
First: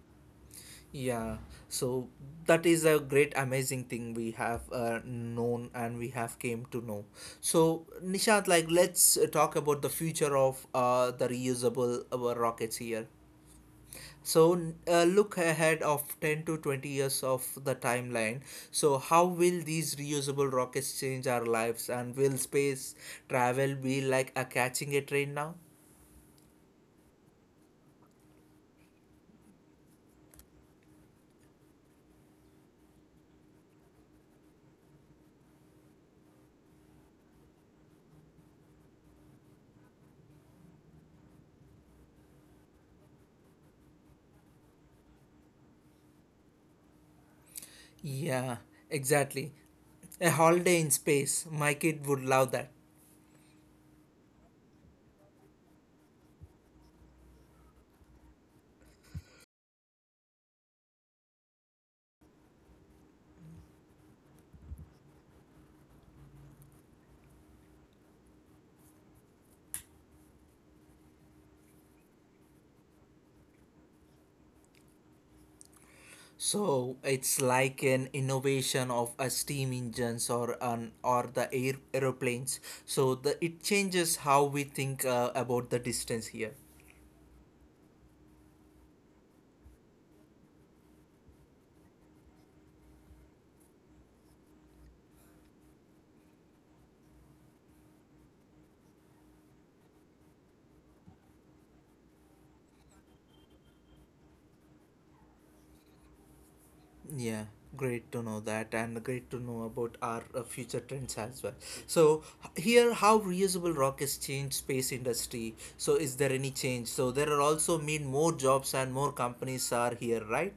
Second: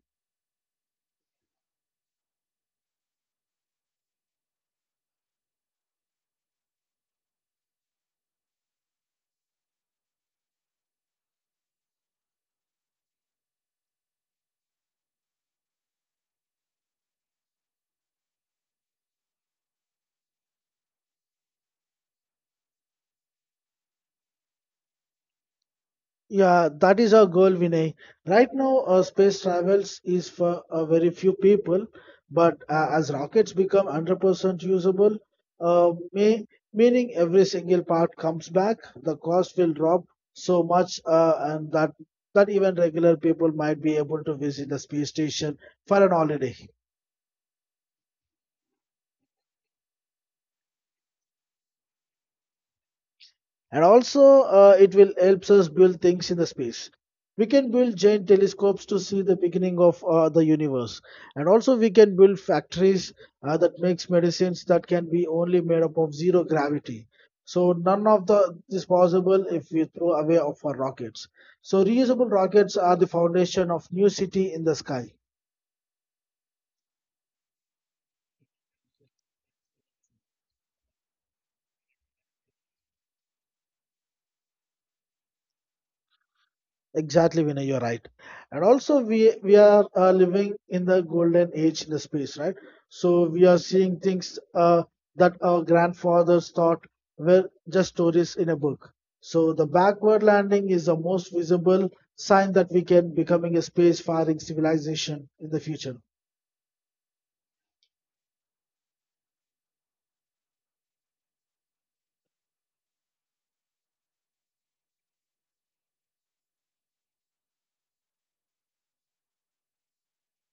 A: Yeah, so that is a great amazing thing we have known and we have came to know. So Nishant, like let's talk about the future of the reusable rockets here. So look ahead of 10 to 20 years of the timeline. So how will these reusable rockets change our lives and will space travel be like a catching a train now?
B: Yeah, that is our goal, Vinay. Right now, space travels is for a very few people, but as rockets become 100% usable, uh, may, meaning every single part comes back, the cost will drop so much, and that even regular people might be able to visit the space station for an holiday.
A: Yeah, exactly. A holiday in space. My kid would love that.
B: And also it will helps us build things in the space. We can build giant telescopes to see the beginning of the universe, and also we can build factories that makes medicines that can be only made up of zero gravity. So none of the is possible if we throw away of our rockets. So reusable rockets are the foundation of new city in the sky.
A: So it's like an innovation of a steam engines or an or the air aeroplanes. So the it changes how we think about the distance here.
B: Exactly, Vinay, you're right. And also, we are living in the golden age in the space, right? So we are seeing things that our grandfathers thought were just stories in a book. So the backward landing is the most visible sign that we can becoming a space-faring civilization in the future.
A: Yeah, great to know that, and great to know about our future trends as well. So here, how reusable rockets change space industry. So is there any change? So there are also mean more jobs and more companies are here, right?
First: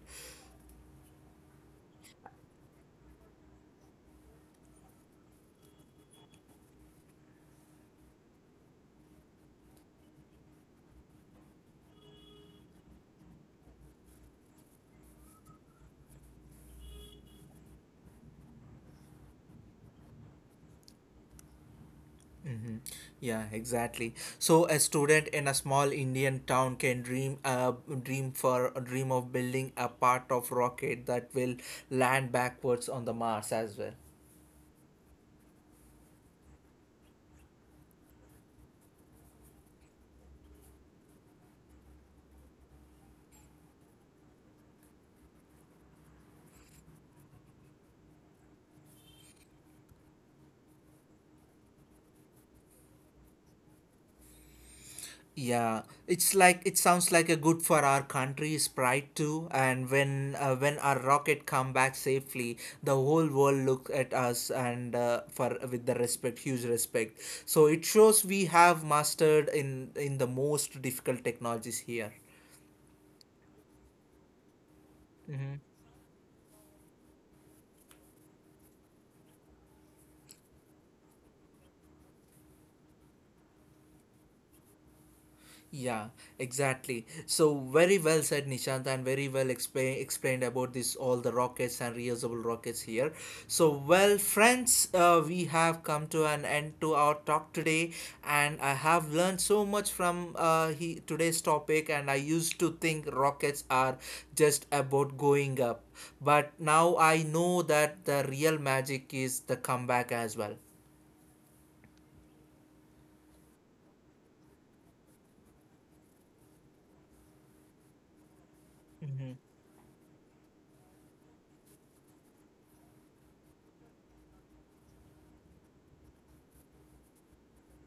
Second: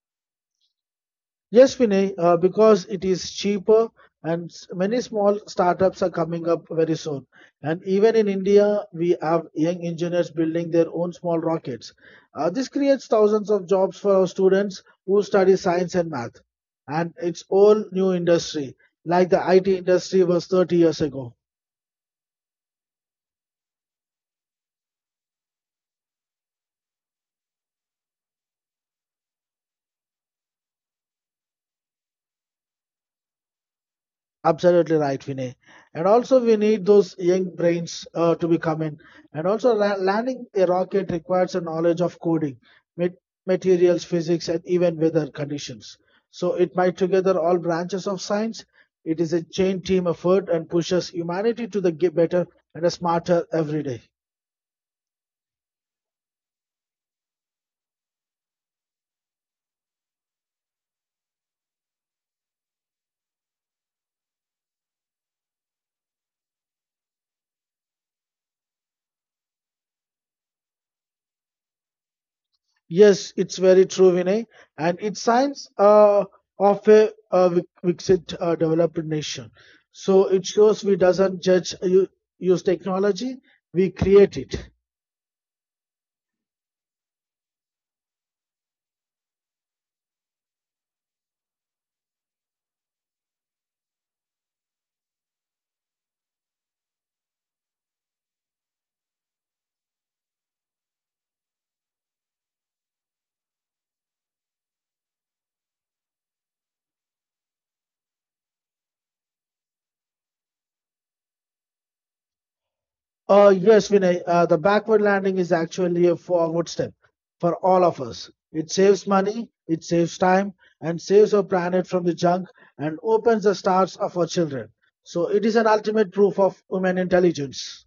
B: Yes, Vinay, because it is cheaper and many small startups are coming up very soon. And even in India, we have young engineers building their own small rockets. This creates thousands of jobs for our students who study science and math. And it's all new industry, like the IT industry was 30 years ago.
A: Mhm. Yeah, exactly. So a student in a small Indian town can dream of building a part of rocket that will land backwards on the Mars as well.
B: Absolutely right, Vinay. And also, we need those young brains to become in. And also, landing a rocket requires a knowledge of coding, mat- materials, physics, and even weather conditions. So, it might together all branches of science. It is a chain team effort and pushes humanity to the better and a smarter every day.
A: Yeah, it's like it sounds like a good for our country's pride too. And when our rocket come back safely, the whole world look at us and for with the respect, huge respect. So it shows we have mastered in the most difficult technologies here.
B: Yes, it's very true, Vinay, and it's signs of a, Vixit developed nation. So it shows we doesn't judge use technology, we create it.
A: Yeah, exactly. So very well said, Nishant, and very well explained about this all the rockets and reusable rockets here. So well, friends, we have come to an end to our talk today, and I have learned so much from today's topic. And I used to think rockets are just about going up, but now I know that the real magic is the comeback as well.
B: Yes, Vinay, the backward landing is actually a forward step for all of us. It saves money, it saves time, and saves our planet from the junk and opens the stars of our children. So it is an ultimate proof of human intelligence.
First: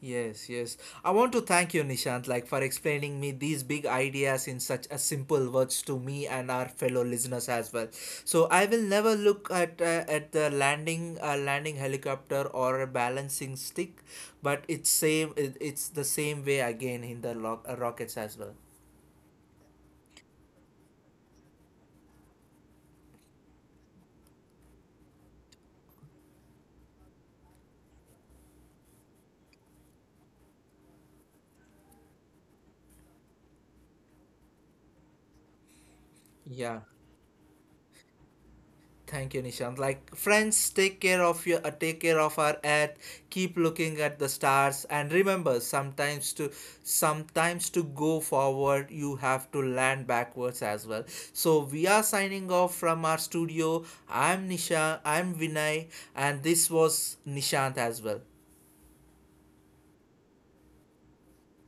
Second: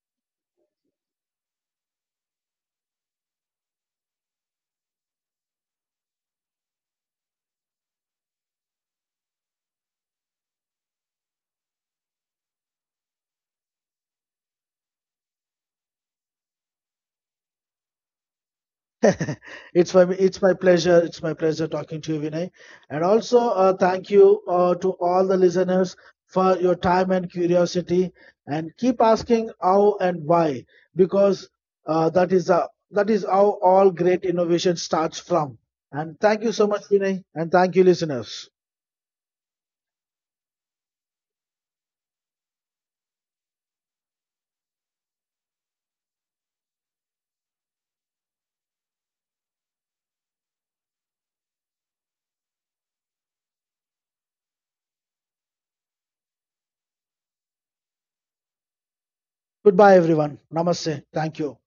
A: Yes, yes. I want to thank you, Nishant, like for explaining me these big ideas in such a simple words to me and our fellow listeners as well. So I will never look at at the landing helicopter or a balancing stick, but it's the same way again in the rockets as well.
B: (laughs) It's my pleasure. It's my pleasure talking to you, Vinay. And also, thank you to all the listeners for your time and curiosity. And keep asking how and why, because that is how all great innovation starts from. And thank you so
A: Yeah.
B: much, Vinay. And thank you, listeners.
A: Thank you, Nishant. Like friends, take care of your take care of our earth. Keep looking at the stars, and remember, sometimes to go forward, you have to land backwards as well. So we are signing off from our studio. I'm Nisha. I'm Vinay, and this was Nishant as well.
B: Goodbye, everyone. Namaste. Thank you.